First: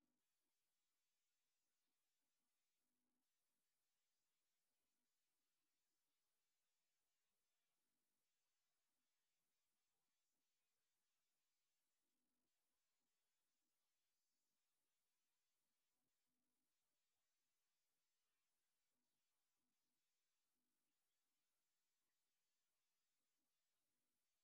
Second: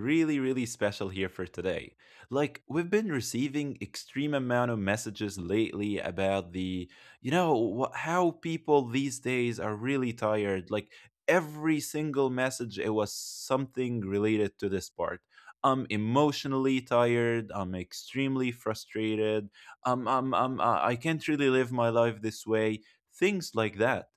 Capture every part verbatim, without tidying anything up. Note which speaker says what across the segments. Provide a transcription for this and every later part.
Speaker 1: really, really special here for today. Like, we've been receiving extreme amount of messages lately about the, you know, wha- how people these days are really tired. Like, every single message, it was something related to this part. I'm emotionally tired. I'm extremely frustrated um, um, um, uh, I can't really live my life this way, things like that.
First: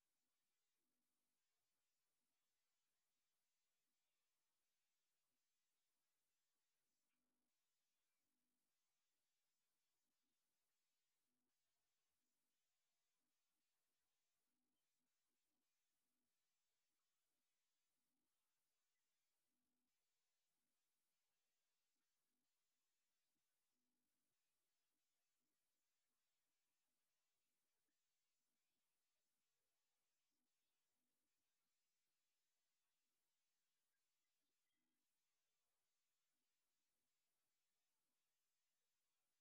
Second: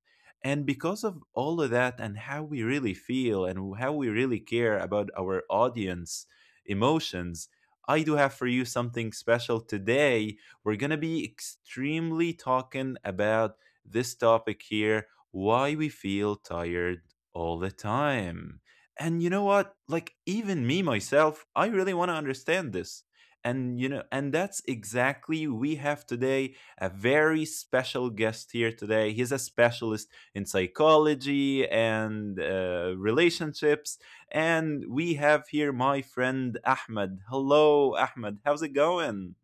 Speaker 1: And because of all of that and how we really feel and how we really care about our audience emotions, I do have for you something special today. We're going to be extremely talking about this topic here why we feel tired all the time. And you know what? Like, even me myself, I really want to understand this, and you know and that's exactly we have today a very special guest here today. He's a specialist in psychology and uh, relationships, and we have here my friend Ahmed. Hello, Ahmed, how's it going?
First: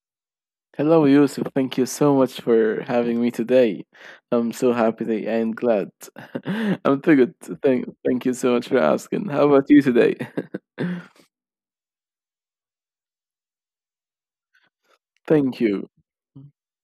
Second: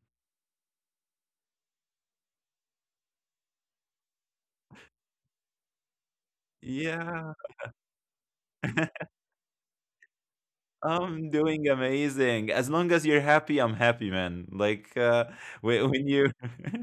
Speaker 2: Hello, Yusuf. Thank you so much for having me today. I'm so happy that- and glad. I'm too
Speaker 1: Yeah.
Speaker 2: good. Thank, thank you so much for asking. How about you today?
Speaker 1: I'm doing amazing. As long as you're happy, I'm happy, man. Like, uh,
Speaker 2: Thank you.
Speaker 1: when, when you,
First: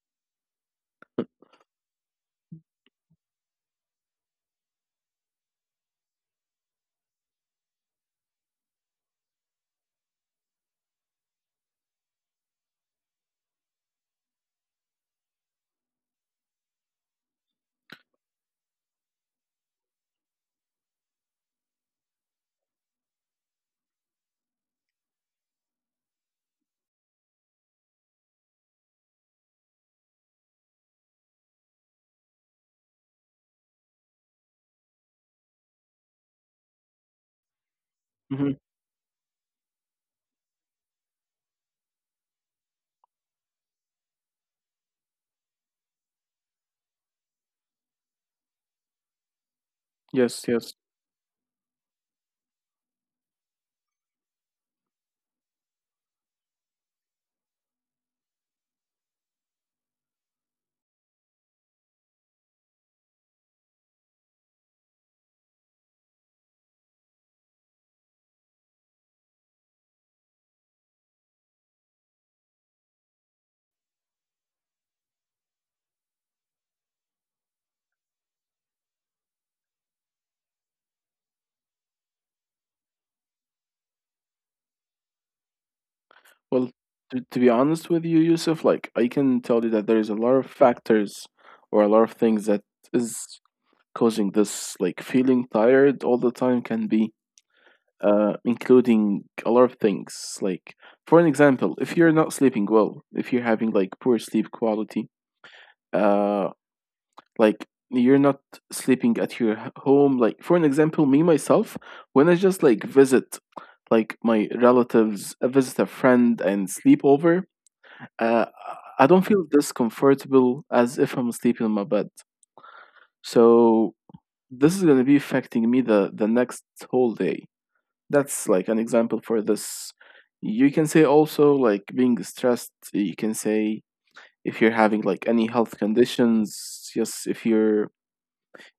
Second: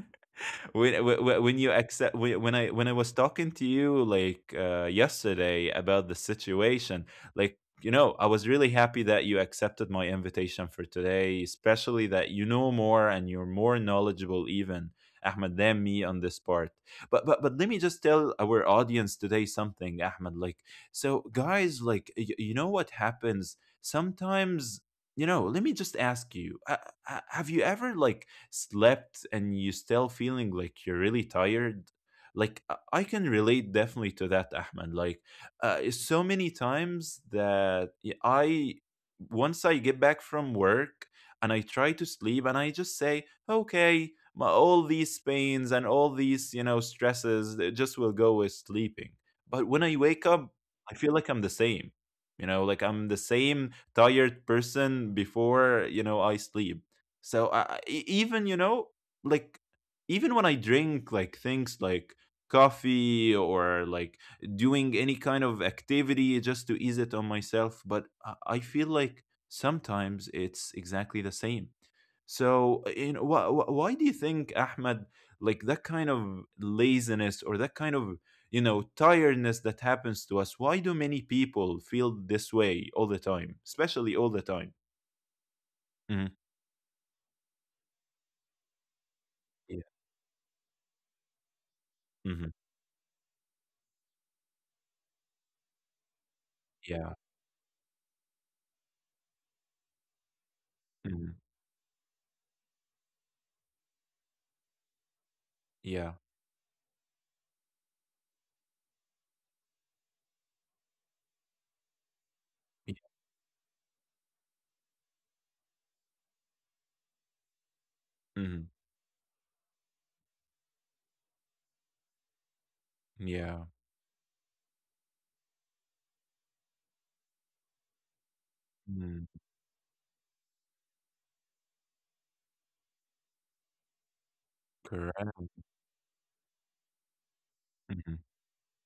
Speaker 1: when, when when you accept, when when I when I was talking to you like uh, yesterday about the situation, like you know, I was really happy that you accepted my invitation for today, especially that you know more and you're more knowledgeable even, Ahmed, than me on this part. But but but let me just tell our audience today something, Ahmed. Like, so, guys, like y- you know what happens sometimes. You know, let me just ask you, uh, uh, have you ever like slept and you still feeling like you're really tired? Like, uh, I can relate definitely to that, ahmed. Like, uh, so many times that y-
Speaker 2: Hmm.
Speaker 1: I, once I get back from work and I try to sleep, and I just say, okay, my, all these pains and all these you know stresses, they just will go with sleeping. But when I wake
Speaker 2: Yes,
Speaker 1: up,
Speaker 2: yes.
Speaker 1: I feel like I'm the same, you know, like I'm the same tired person before you know I sleep. So I, I- e- even you know, like even when I drink like things like coffee or like doing any kind of activity just to ease it on myself, but I I feel like sometimes it's exactly the same. So, uh, you know, why, why do you think, Ahmed, like that kind of laziness or that kind of, you know, tiredness that happens to us, why do many people feel this way all the time, especially all the time? Hmm.
Speaker 2: Well, to, to be honest with you, Yusuf, like I can tell you that
Speaker 1: Yeah.
Speaker 2: there's a lot of factors or a lot of things that
Speaker 1: Hmm.
Speaker 2: is causing this. Like feeling tired all the time can be
Speaker 1: Yeah.
Speaker 2: uh, including a lot of things. Like, for an
Speaker 1: Hmm.
Speaker 2: example, if you're not sleeping well, if you're having like poor sleep quality,
Speaker 1: Yeah.
Speaker 2: uh, like you're not sleeping at your h- home. Like, for an example, me myself, when I just like visit like my relatives, I visit a friend and sleep over, uh,
Speaker 1: Hmm.
Speaker 2: I don't feel this comfortable as if I'm sleeping in my bed.
Speaker 1: Yeah.
Speaker 2: So this is gonna be affecting me the the next whole day. That's like an example for
Speaker 1: Mm.
Speaker 2: this. You can say also like being stressed. You can say if you're having like any
Speaker 1: Correct.
Speaker 2: health conditions. Yes, if you're
Speaker 1: Hmm.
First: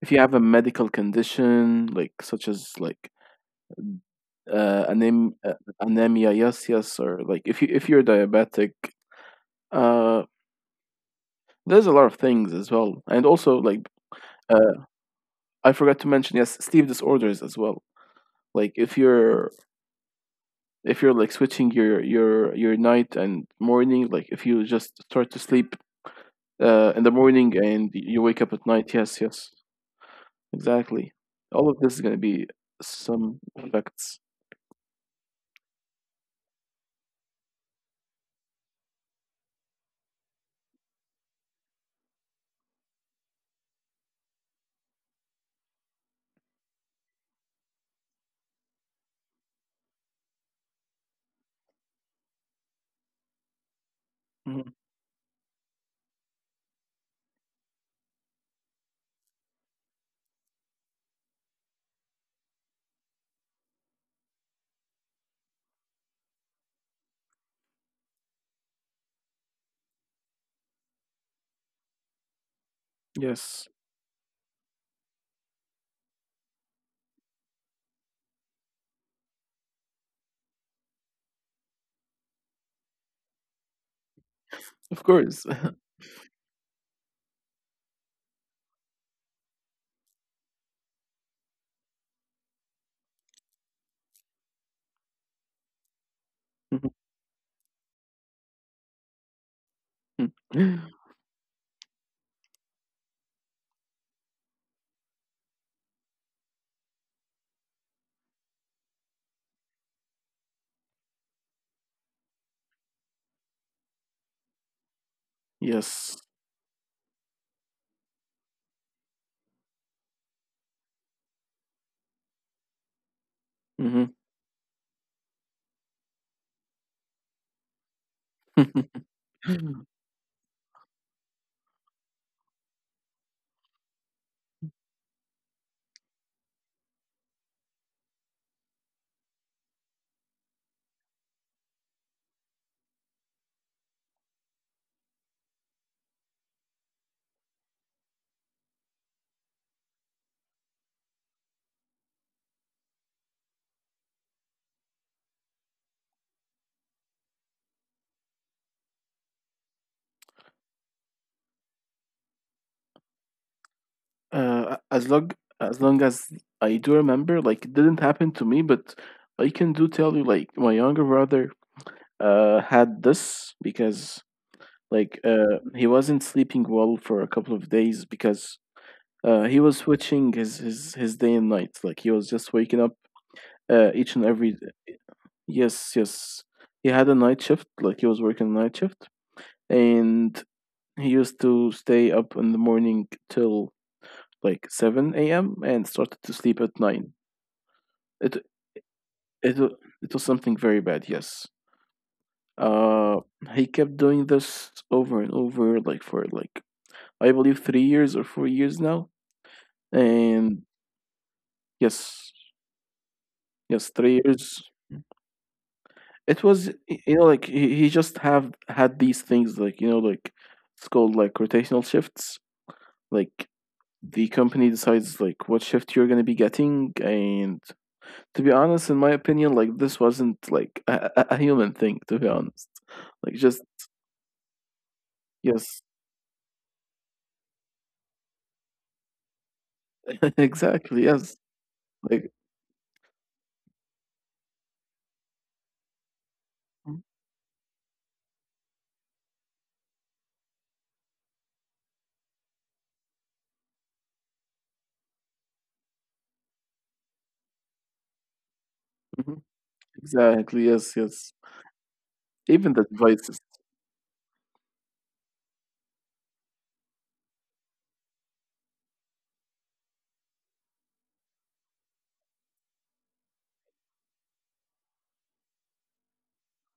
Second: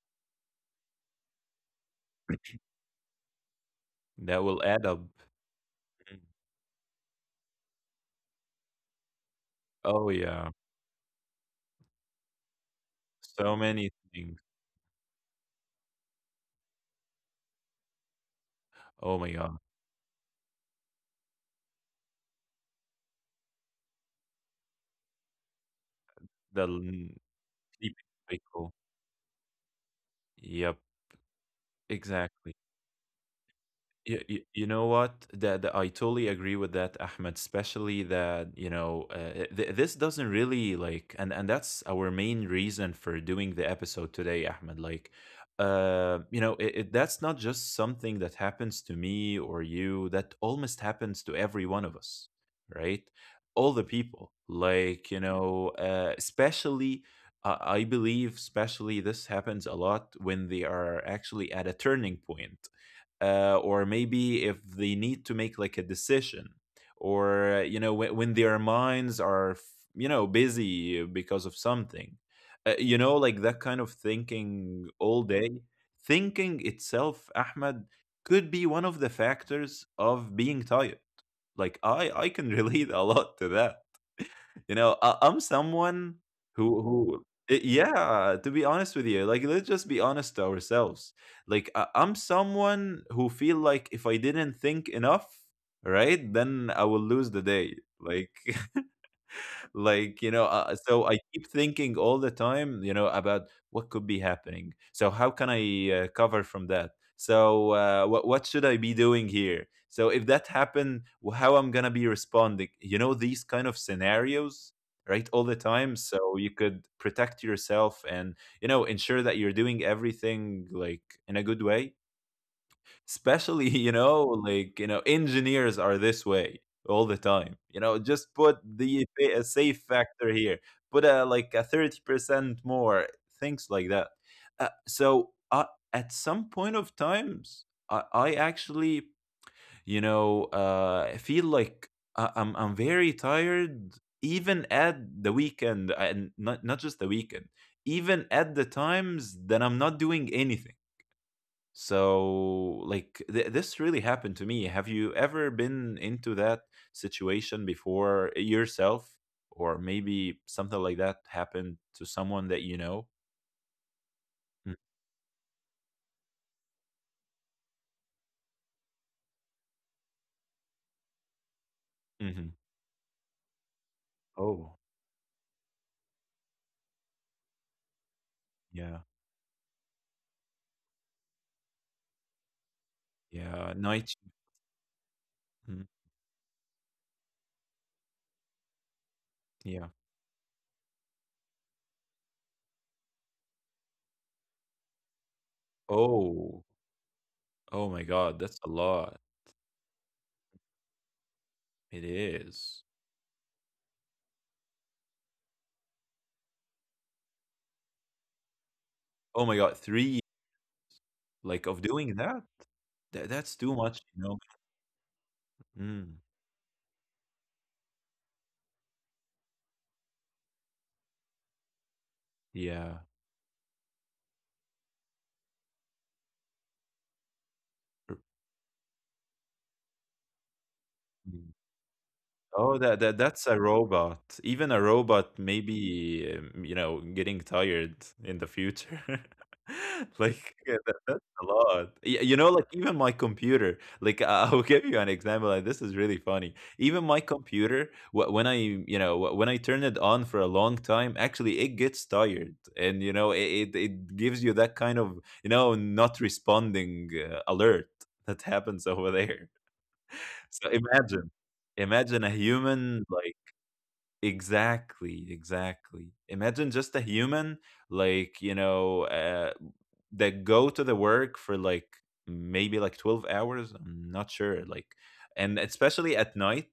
Speaker 2: if you have a medical condition like such as like
Speaker 1: That will add
Speaker 2: uh,
Speaker 1: up.
Speaker 2: anem- uh,
Speaker 1: Mhm.
Speaker 2: anemia. Yes, yes. Or like if you if you're diabetic.
Speaker 1: Oh,
Speaker 2: uh
Speaker 1: yeah.
Speaker 2: there's a lot of things as well. And
Speaker 1: So
Speaker 2: also
Speaker 1: many
Speaker 2: like,
Speaker 1: things.
Speaker 2: uh, I forgot to mention, yes, sleep disorders as well. Like if
Speaker 1: Oh, my
Speaker 2: you're
Speaker 1: God.
Speaker 2: if you're like switching your your your night and morning. Like if you just start to sleep
Speaker 1: The
Speaker 2: uh in
Speaker 1: l-
Speaker 2: the morning and
Speaker 1: Sleeping
Speaker 2: you wake up at
Speaker 1: cycle.
Speaker 2: night. Yes, yes,
Speaker 1: Yep.
Speaker 2: exactly. All of this is going to be
Speaker 1: Exactly.
Speaker 2: some
Speaker 1: You,
Speaker 2: effects.
Speaker 1: you, you know what? That, that I totally agree with that, Ahmed. Especially that you know, uh, th- this doesn't really like, and and that's our main reason for doing the episode today, Ahmed. Like, uh, you know, it, it, that's not just something that happens to me or you. That almost happens to every one of us, right? All the people,
Speaker 2: Mhm.
Speaker 1: like you know, uh, especially. I I believe, especially, this happens a lot when they are actually at a turning point, uh, or maybe if they need to make like a decision, or uh, you know, when, when their minds are f- you know busy because of something, uh, you know, like
Speaker 2: Yes,
Speaker 1: that kind of thinking all day. Thinking itself, Ahmed, could be one of the factors of being tired. Like i i can relate a lot to that, you
Speaker 2: of
Speaker 1: know. I
Speaker 2: course.
Speaker 1: I'm someone who who eh, yeah, to be honest with you, like let's just be honest to ourselves. Like I, I'm someone who feel like if I didn't think enough, right, then I will lose the day. Like, like you know, uh, so I keep thinking all the time, you know, about what could be happening, so how can I uh, cover from that. So uh, what what should I be doing here, so if that happened, wh- how I'm gonna be responding, you know, these kind of scenarios, right, all the
Speaker 2: Yes.
Speaker 1: time, so you could protect yourself and you know ensure that you're doing everything like in a good way. Especially
Speaker 2: Hmm.
Speaker 1: you know, like you know, engineers are this way all the time, you know, just put the fa- a safe factor here, put a like a thirty percent more, things like that. uh, so uh, at some point of times, i, I actually, you know, uh, feel like I- I'm, I'm very tired, even at the weekend, and not, not just the weekend, even at the times that I'm not doing anything. So, like, th- this really happened to me. Have you ever been into that situation before, eh, yourself? Or maybe something like that happened to someone that you know?
Speaker 2: uh as
Speaker 1: Mm.
Speaker 2: long as long as I do remember, like it didn't happen to me, but I can do tell you, like, my younger brother uh
Speaker 1: Mm-hmm.
Speaker 2: had this. Because, like,
Speaker 1: Oh,
Speaker 2: uh, he wasn't sleeping well for a couple of days, because
Speaker 1: yeah.
Speaker 2: uh, he was switching his, his his day and night. Like he was just waking up uh,
Speaker 1: Yeah.
Speaker 2: each and every.
Speaker 1: Night.
Speaker 2: Yes,
Speaker 1: Mhm.
Speaker 2: yes. He had a night shift. Like he was working a night shift,
Speaker 1: Yeah.
Speaker 2: and he used to stay up in the morning till like seven a m and started to sleep at
Speaker 1: Oh,
Speaker 2: nine.
Speaker 1: oh my
Speaker 2: It
Speaker 1: God. That's a
Speaker 2: it
Speaker 1: lot.
Speaker 2: wa- it was something very bad. Yes.
Speaker 1: It
Speaker 2: Uh,
Speaker 1: is.
Speaker 2: he kept doing this over and over, like for like I believe three years or four years now.
Speaker 1: Oh my God. Three,
Speaker 2: And
Speaker 1: like, of
Speaker 2: yes,
Speaker 1: doing that? That
Speaker 2: yes,
Speaker 1: that's too
Speaker 2: three
Speaker 1: much,
Speaker 2: years
Speaker 1: you know?
Speaker 2: it
Speaker 1: Mm.
Speaker 2: was y- you know like he, he just have had these things, like you know like it's called like rotational shifts.
Speaker 1: Yeah.
Speaker 2: Like the company decides like what shift you're going to be getting. And to be honest, in my opinion, like this wasn't like a, a a human thing, to be honest.
Speaker 1: Oh,
Speaker 2: Like,
Speaker 1: that that
Speaker 2: just,
Speaker 1: that's a robot. Even a robot
Speaker 2: yes.
Speaker 1: may be, um, you know, getting tired in the future. Like yeah,
Speaker 2: Exactly,
Speaker 1: that, that's
Speaker 2: yes.
Speaker 1: a lot.
Speaker 2: Like,
Speaker 1: Y- You know, like even my computer. Like I- I'll give you an example. Like this is really funny. Even my computer, wh- when I, you know, wh- when I turn it on for a long time, actually it gets tired, and you know, it it, it gives you that kind of, you know, not responding uh, alert that happens over
Speaker 2: mhm.
Speaker 1: there.
Speaker 2: Exactly.
Speaker 1: So
Speaker 2: Yes, yes.
Speaker 1: imagine, imagine a
Speaker 2: Even the
Speaker 1: human,
Speaker 2: devices.
Speaker 1: like exactly, exactly. Imagine just a human, like, you know, uh, that go to the work for like maybe like twelve hours. I'm not sure. Like, and especially at night.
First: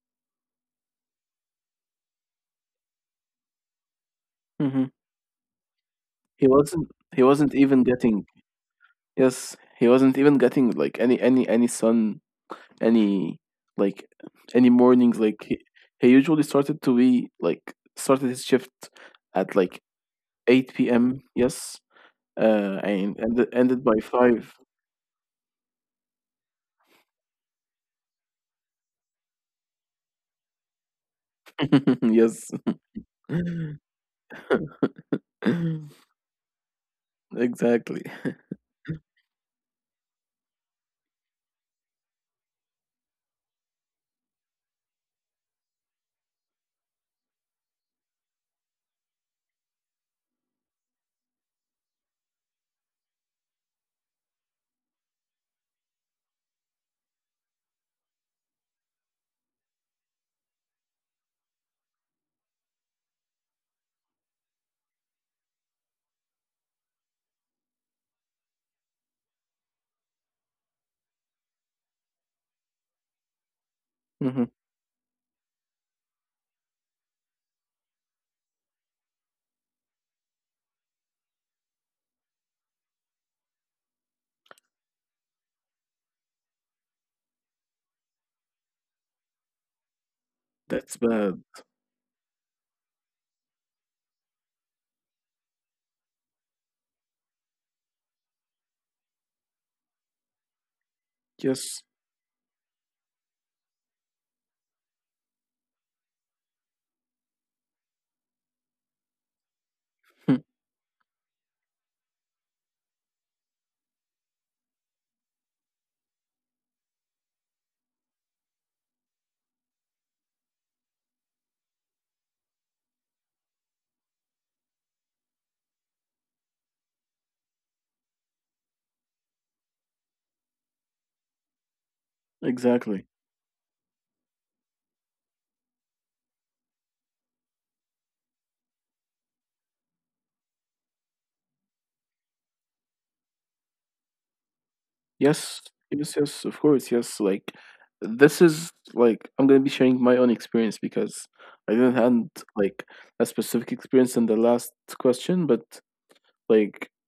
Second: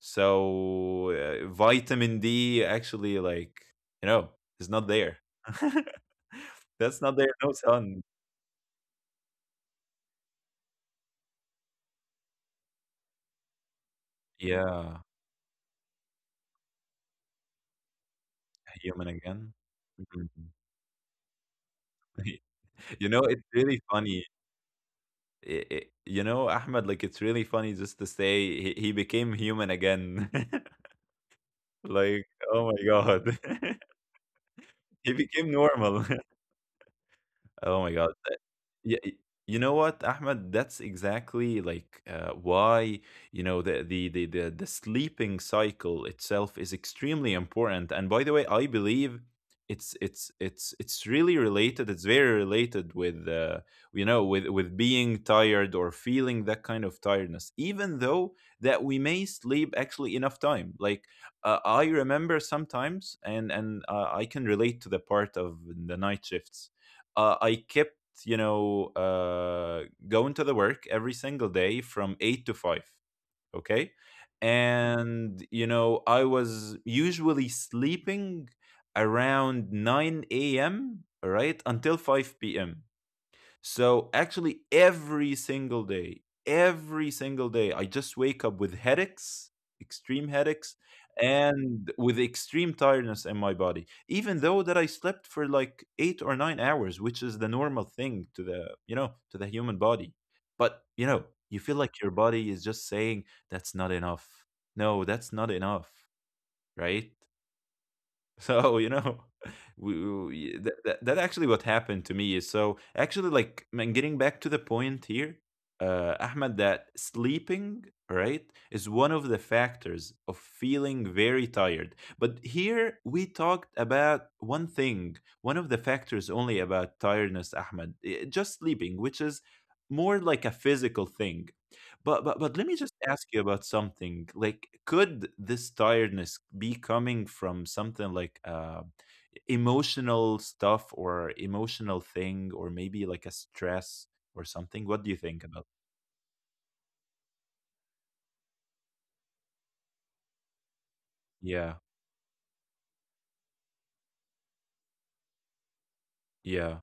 Speaker 1: So uh, vitamin D actually, like, you know, is not
Speaker 2: Hmm.
Speaker 1: there.
Speaker 2: he wasn't
Speaker 1: That's not
Speaker 2: he
Speaker 1: there. No
Speaker 2: wasn't even
Speaker 1: sun.
Speaker 2: getting. Yes, he wasn't even getting like any any any sun, any, like, any
Speaker 1: Yeah.
Speaker 2: mornings. Like he, he usually started to be like started his shift
Speaker 1: Human again.
Speaker 2: at like
Speaker 1: Mhm.
Speaker 2: eight p m. Yes, uh,
Speaker 1: you know,
Speaker 2: and
Speaker 1: it's
Speaker 2: ended
Speaker 1: really
Speaker 2: ended by
Speaker 1: funny,
Speaker 2: five.
Speaker 1: i- i- you know, Ahmed, like it's really funny just to say he, he became human again. like,
Speaker 2: Yes.
Speaker 1: oh my God. he became normal. Oh my
Speaker 2: Exactly.
Speaker 1: god. That- Yeah, y- you know what, Ahmed? That's exactly like uh, why, you know, the, the the the the sleeping cycle itself is extremely important. And by the way, I believe it's it's it's it's really related. It's very related with uh, you know, with with being tired or feeling that kind of tiredness, even though that we may sleep actually enough time. Like, uh, I remember sometimes, and and uh, I can relate to the part of the night shifts. uh, I kept, you know, uh, going to the work every single day from eight to five. Okay.
Speaker 2: Mhm.
Speaker 1: And, you know, I was usually sleeping around nine a m, right, until five p m. So actually, every single day, every single day, I just wake up with headaches, extreme headaches,
Speaker 2: That's bad.
Speaker 1: and with extreme tiredness in my body, even though that I slept for like eight or nine hours, which is the normal thing to the you know to the human body. But you know, you
Speaker 2: Yes.
Speaker 1: feel like your body is just saying that's not enough. No, that's not enough, right? So, you know, we, we that, that that actually what happened to me is, so actually like, man, getting back to the point here, uh Ahmed, that sleeping, right, is one of the factors of feeling very tired. But here we talked about one thing, one of the factors only about tiredness, Ahmed, i- just sleeping, which is more like a physical thing. But but but let me
Speaker 2: Exactly.
Speaker 1: just ask you about something. Like, could this tiredness be coming from something like uh, emotional stuff or emotional thing, or maybe like a stress or something? What do you
Speaker 2: Yes,
Speaker 1: think about?
Speaker 2: yes, yes, of course, yes. Like, this is like I'm gonna be sharing my own experience, because I didn't
Speaker 1: Yeah,
Speaker 2: have like a specific experience in the last question. But like
Speaker 1: yeah,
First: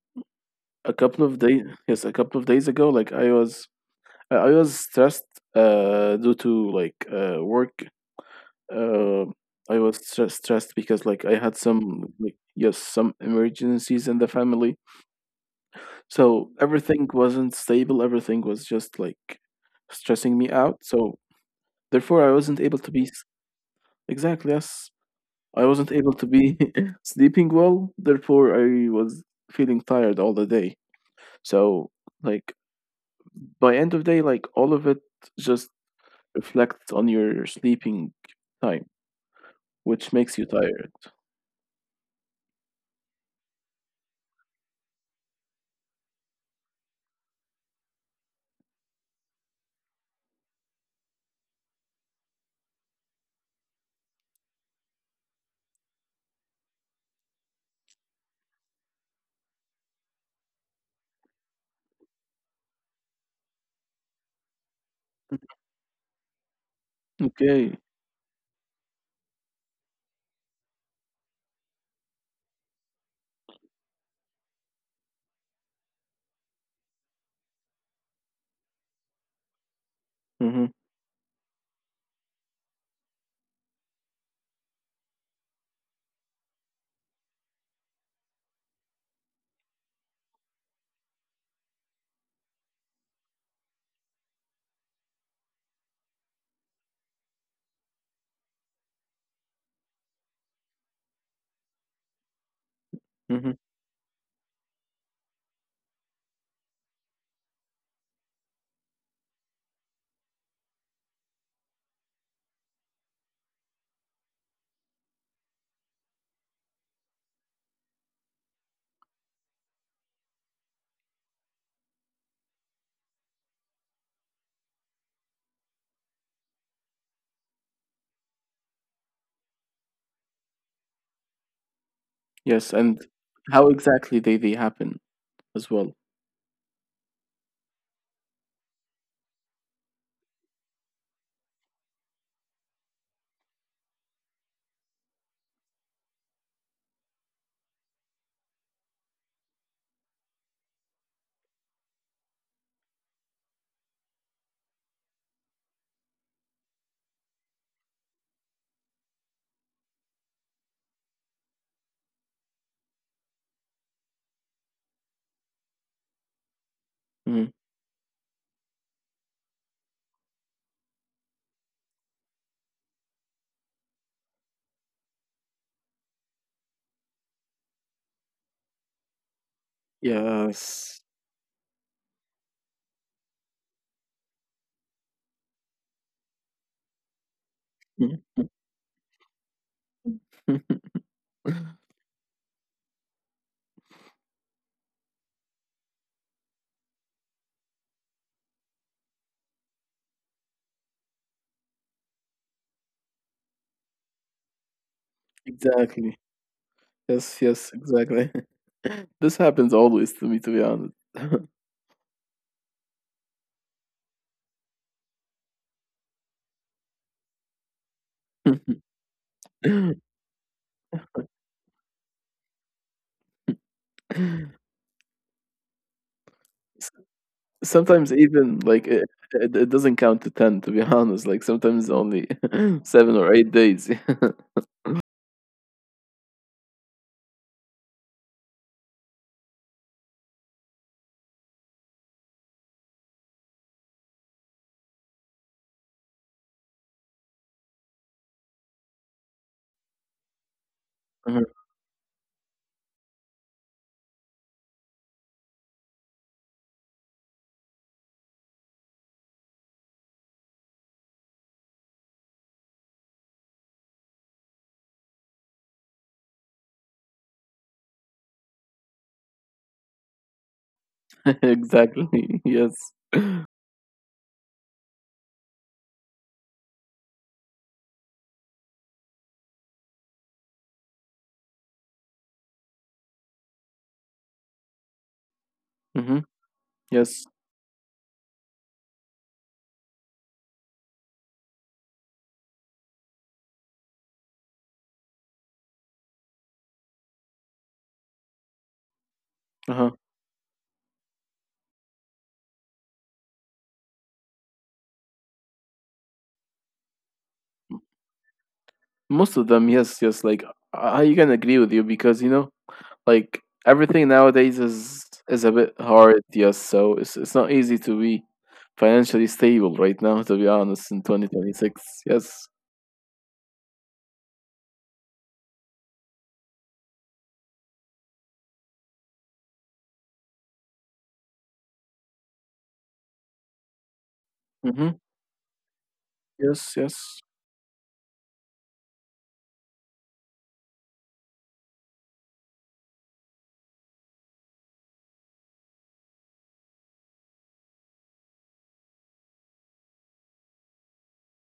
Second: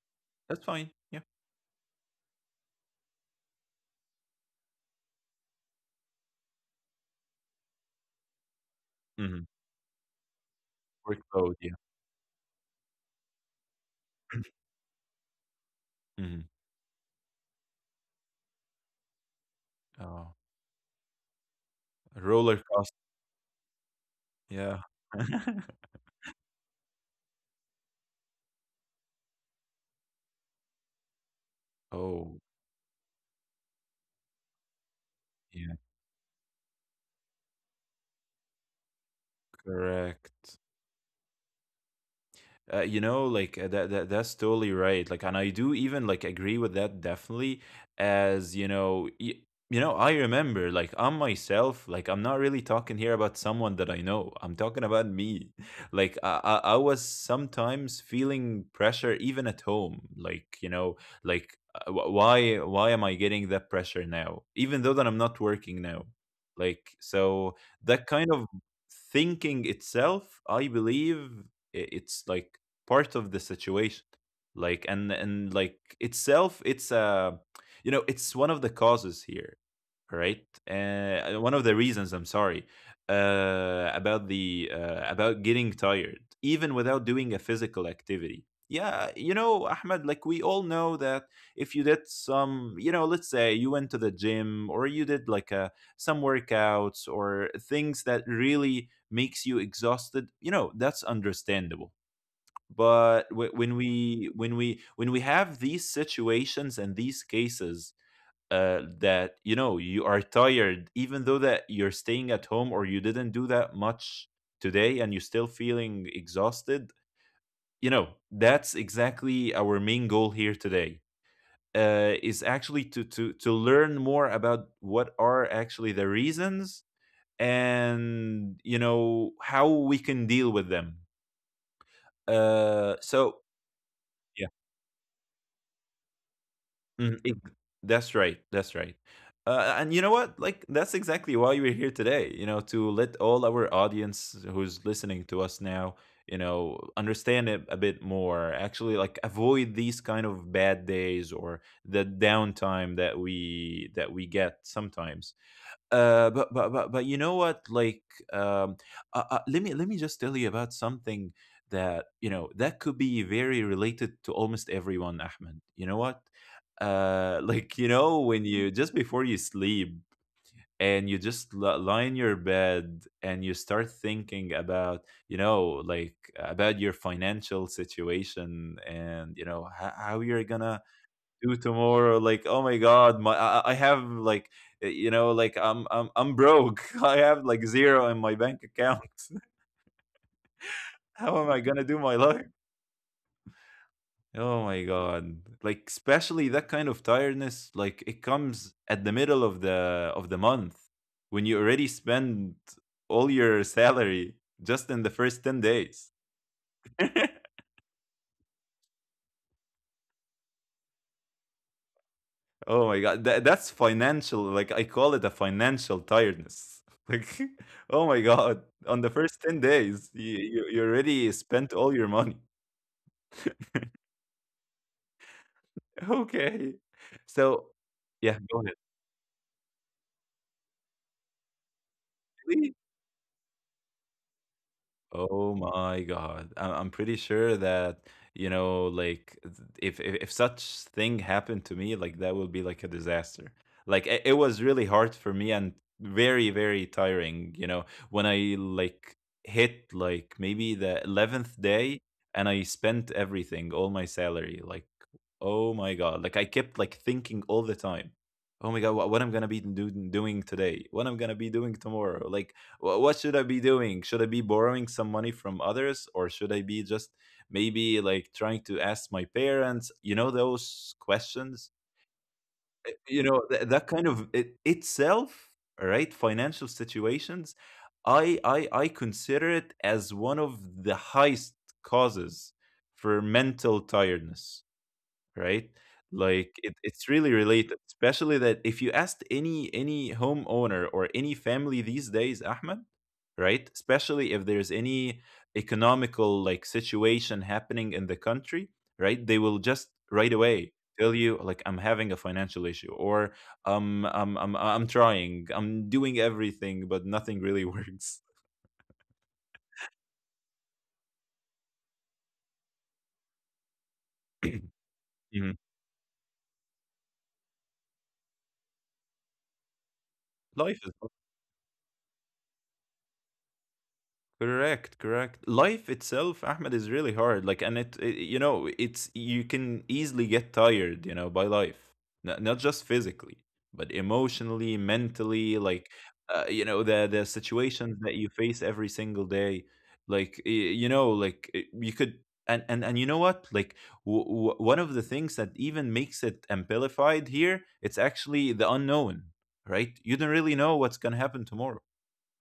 Speaker 1: that's fine.
Speaker 2: a
Speaker 1: Yeah,
Speaker 2: couple of days, yes, a couple of days ago, like I was, I I was stressed, uh, due to like uh work. uh,
Speaker 1: mm-hmm.
Speaker 2: I was stre- stressed because like I
Speaker 1: Workload.
Speaker 2: had
Speaker 1: Yeah.
Speaker 2: some like yes, some emergencies in the family.
Speaker 1: hmm.
Speaker 2: So everything wasn't stable. Everything was just like
Speaker 1: Oh,
Speaker 2: stressing me out. So therefore, I
Speaker 1: roller
Speaker 2: wasn't able to
Speaker 1: coaster.
Speaker 2: be s exactly,
Speaker 1: Yeah.
Speaker 2: yes. I wasn't able to be sleeping well, therefore I was feeling tired all the day. So,
Speaker 1: oh,
Speaker 2: like, by end of day, like, all of it
Speaker 1: yeah,
Speaker 2: just reflects on your sleeping time, which
Speaker 1: correct.
Speaker 2: makes you tired.
Speaker 1: Uh, you know, like uh, that, that that's totally right. Like, and I do even like agree with that definitely. As you know, y- you know, I remember like I'm myself. Like, I'm not really talking here about someone that I know. I'm talking about me. Like, I I, I was sometimes feeling pressure even at home. Like, you know, like uh, wh- why why am I getting that pressure now? Even though that I'm not working now. Like, so
Speaker 2: Okay.
Speaker 1: that kind of thinking itself, I believe i- it's like part of the situation, like and and like itself, it's uh you know, it's one of the causes here, right?
Speaker 2: Mm-hmm.
Speaker 1: Uh, one of the reasons, I'm sorry, uh about the uh, about getting tired even without doing a physical activity, yeah. You know, Ahmed, like we all know that if you did some, you know, let's say you went to the gym or you did like a some workouts or things that really makes you exhausted, you know, that's understandable. But w- when
Speaker 2: Mm-hmm.
Speaker 1: we when we when we have these situations and these cases, uh, that you know, you are tired even though that you're staying at home or you didn't do that much today and you're still feeling exhausted. You know, that's exactly our main goal here today, uh, is actually to to to learn more about what are actually the reasons and you know how we can deal with them. uh
Speaker 2: Yes, and
Speaker 1: so
Speaker 2: how exactly
Speaker 1: yeah.
Speaker 2: they they happen as well.
Speaker 1: Mm, ex That's right, that's right. Uh, and you know what? Like that's exactly why we're here today, you know, to let all our audience who's listening to us now, you know, understand it a bit more. Actually, like avoid these kind of bad days or the downtime that we that we get sometimes. Uh, but but but but you know what? Like, um, uh, uh, let me let me just tell you about something that you know that could be very related to almost everyone, Ahmed. You know what? Uh,
Speaker 2: Mm.
Speaker 1: like you know, when you just before you sleep and you just li- lie in your bed and you start thinking about, you know, like about your financial situation and you know how, how you're gonna
Speaker 2: Yes.
Speaker 1: do tomorrow. Like, oh my god, my I, I I have like, uh, you know, like i'm i'm i'm broke. I have like zero in my bank account. How am I going to do my life? Oh my god. Like especially that kind of tiredness, like it comes at the middle of the of the month when you already spend all your salary just in the first ten days.
Speaker 2: Exactly. Yes, yes, exactly. This happens always to me, to be honest.
Speaker 1: Oh my god, that, that's financial. Like I call it a financial tiredness. Like, oh my god, on the first ten days, you you, you already spent all your money. Okay,
Speaker 2: S-
Speaker 1: so
Speaker 2: Sometimes
Speaker 1: yeah,
Speaker 2: even
Speaker 1: go
Speaker 2: like it, it, it doesn't count to ten, to be honest. Like sometimes only
Speaker 1: ahead.
Speaker 2: seven or eight days.
Speaker 1: Oh my God. I- I'm pretty sure that, you know, like th- if, if if such thing happened to me, like that would be like a disaster. Like it, it was really hard for me and very, very tiring, you know, when I like hit like maybe the
Speaker 2: Uh-huh.
Speaker 1: eleventh day and I spent everything, all my salary. Like, oh my god! Like I kept like thinking all the time. Oh my god! What, what I'm gonna be do- doing today? What I'm gonna be doing tomorrow? Like wh- what should I be doing? Should I be borrowing some money from others, or should I be just maybe like trying to ask my parents? You know, those questions.
Speaker 2: Exactly.
Speaker 1: Uh,
Speaker 2: Yes.
Speaker 1: You know th- that kind of it itself, right? Financial situations. I I I consider it as one of the highest causes for mental tiredness, right?
Speaker 2: Mm-hmm.
Speaker 1: Like it, it's
Speaker 2: Yes.
Speaker 1: really related, especially that if you asked any any homeowner or any family these days, Ahmed, right? Especially if there's any economical like situation happening in the country, right? They will just
Speaker 2: Uh-huh.
Speaker 1: right away tell you like, I'm having a financial issue or um I'm I'm I'm trying, I'm doing everything, but nothing really works.
Speaker 2: Most of them, yes, yes. Like I I can agree with you because, you know like everything
Speaker 1: Mhm.
Speaker 2: nowadays is is a bit hard. Yes, so it's it's not easy to be financially
Speaker 1: Life
Speaker 2: stable
Speaker 1: is
Speaker 2: right now. To be honest, in twenty twenty six. Yes.
Speaker 1: correct, correct. Life itself, Ahmed, is really hard. Like, and it, it- you know, it's you can easily get tired, you know, by life, not, not just physically, but emotionally, mentally. Like,
Speaker 2: Mm-hmm.
Speaker 1: uh, you know, the the
Speaker 2: Yes.
Speaker 1: situations that
Speaker 2: Yes.
Speaker 1: you face every single day. Like, y- you know, like it- you could, and and and you know what? Like, w- w- one of the things that even makes it amplified here, it's actually the unknown, right? You don't really know what's gonna happen tomorrow.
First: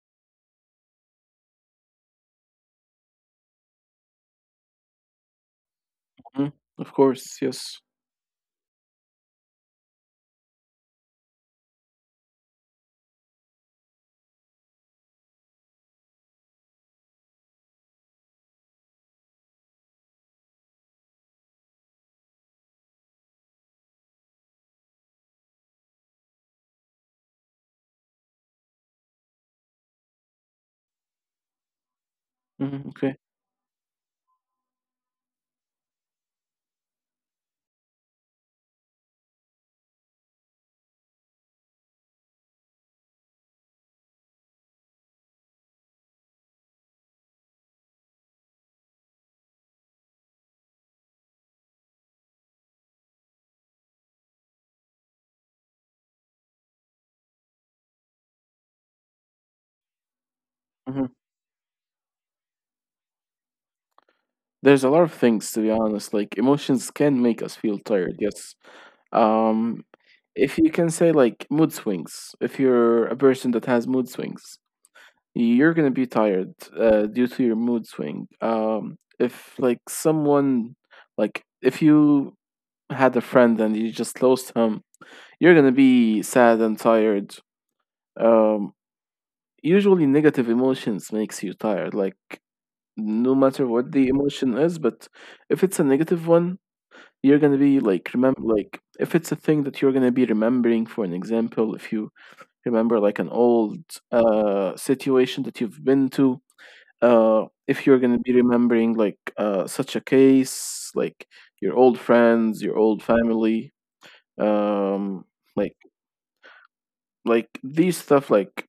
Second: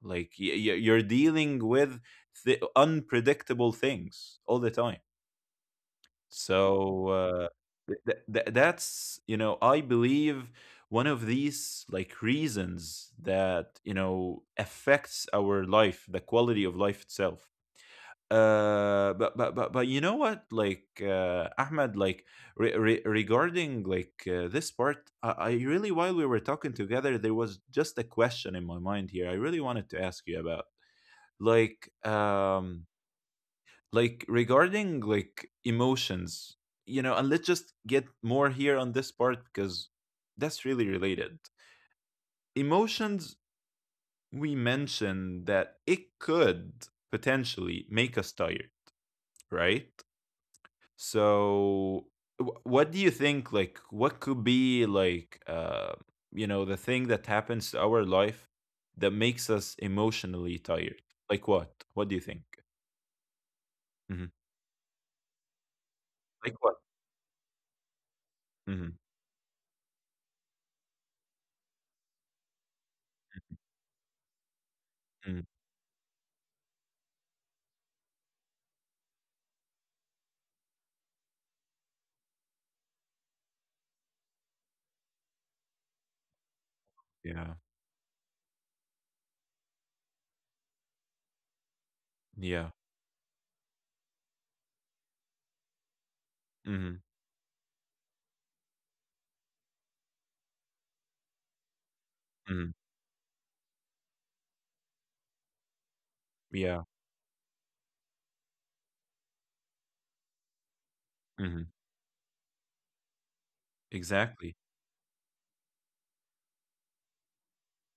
Speaker 1: Like y- y- you're dealing with th- unpredictable things all the time.
Speaker 2: Hmm. Of
Speaker 1: So
Speaker 2: course.
Speaker 1: uh,
Speaker 2: Yes.
Speaker 1: th- th- th- that's, you know, I believe one of these like reasons that you know affects our life, the quality of life itself. Uh, but but but but you know what? Like uh, Ahmed, like re- re- regarding like uh, this part, I-, I really while we were talking together, there was just a question in my mind here. I really wanted to ask you about like
Speaker 2: Hmm.
Speaker 1: um
Speaker 2: Okay.
Speaker 1: like regarding like emotions, you know, and let's just get more here on this part because that's really related. Emotions, we mentioned that it could potentially make us tired, right? So wh- what do you think, like what could be like uh you know, the thing that happens to our life that makes us
Speaker 2: Hmm.
Speaker 1: emotionally tired? Like what what do you think? Hmm,
Speaker 2: There's a lot of things, to be honest. Like emotions
Speaker 1: like
Speaker 2: can
Speaker 1: what?
Speaker 2: make us feel tired. Yes.
Speaker 1: Hmm.
Speaker 2: Um, if you can say like mood swings. If you're a person that has mood swings, you're gonna be tired uh, due to your mood swing. Um, if like someone, like if you had a friend and you just lost him, you're gonna be sad and tired.
Speaker 1: Yeah,
Speaker 2: Um, usually negative emotions makes you tired. Like no
Speaker 1: yeah,
Speaker 2: matter what the emotion is, but if it's a negative one, you're gonna
Speaker 1: mhm,
Speaker 2: be like remember, like if it's a thing that you're gonna be remembering. For an example, if you remember like an
Speaker 1: mhm,
Speaker 2: old uh situation that you've been to. uh,
Speaker 1: yeah,
Speaker 2: if you're going to be remembering like, uh, such a case, like your old
Speaker 1: mhm,
Speaker 2: friends, your old family,
Speaker 1: exactly,
Speaker 2: um, like like these stuff, like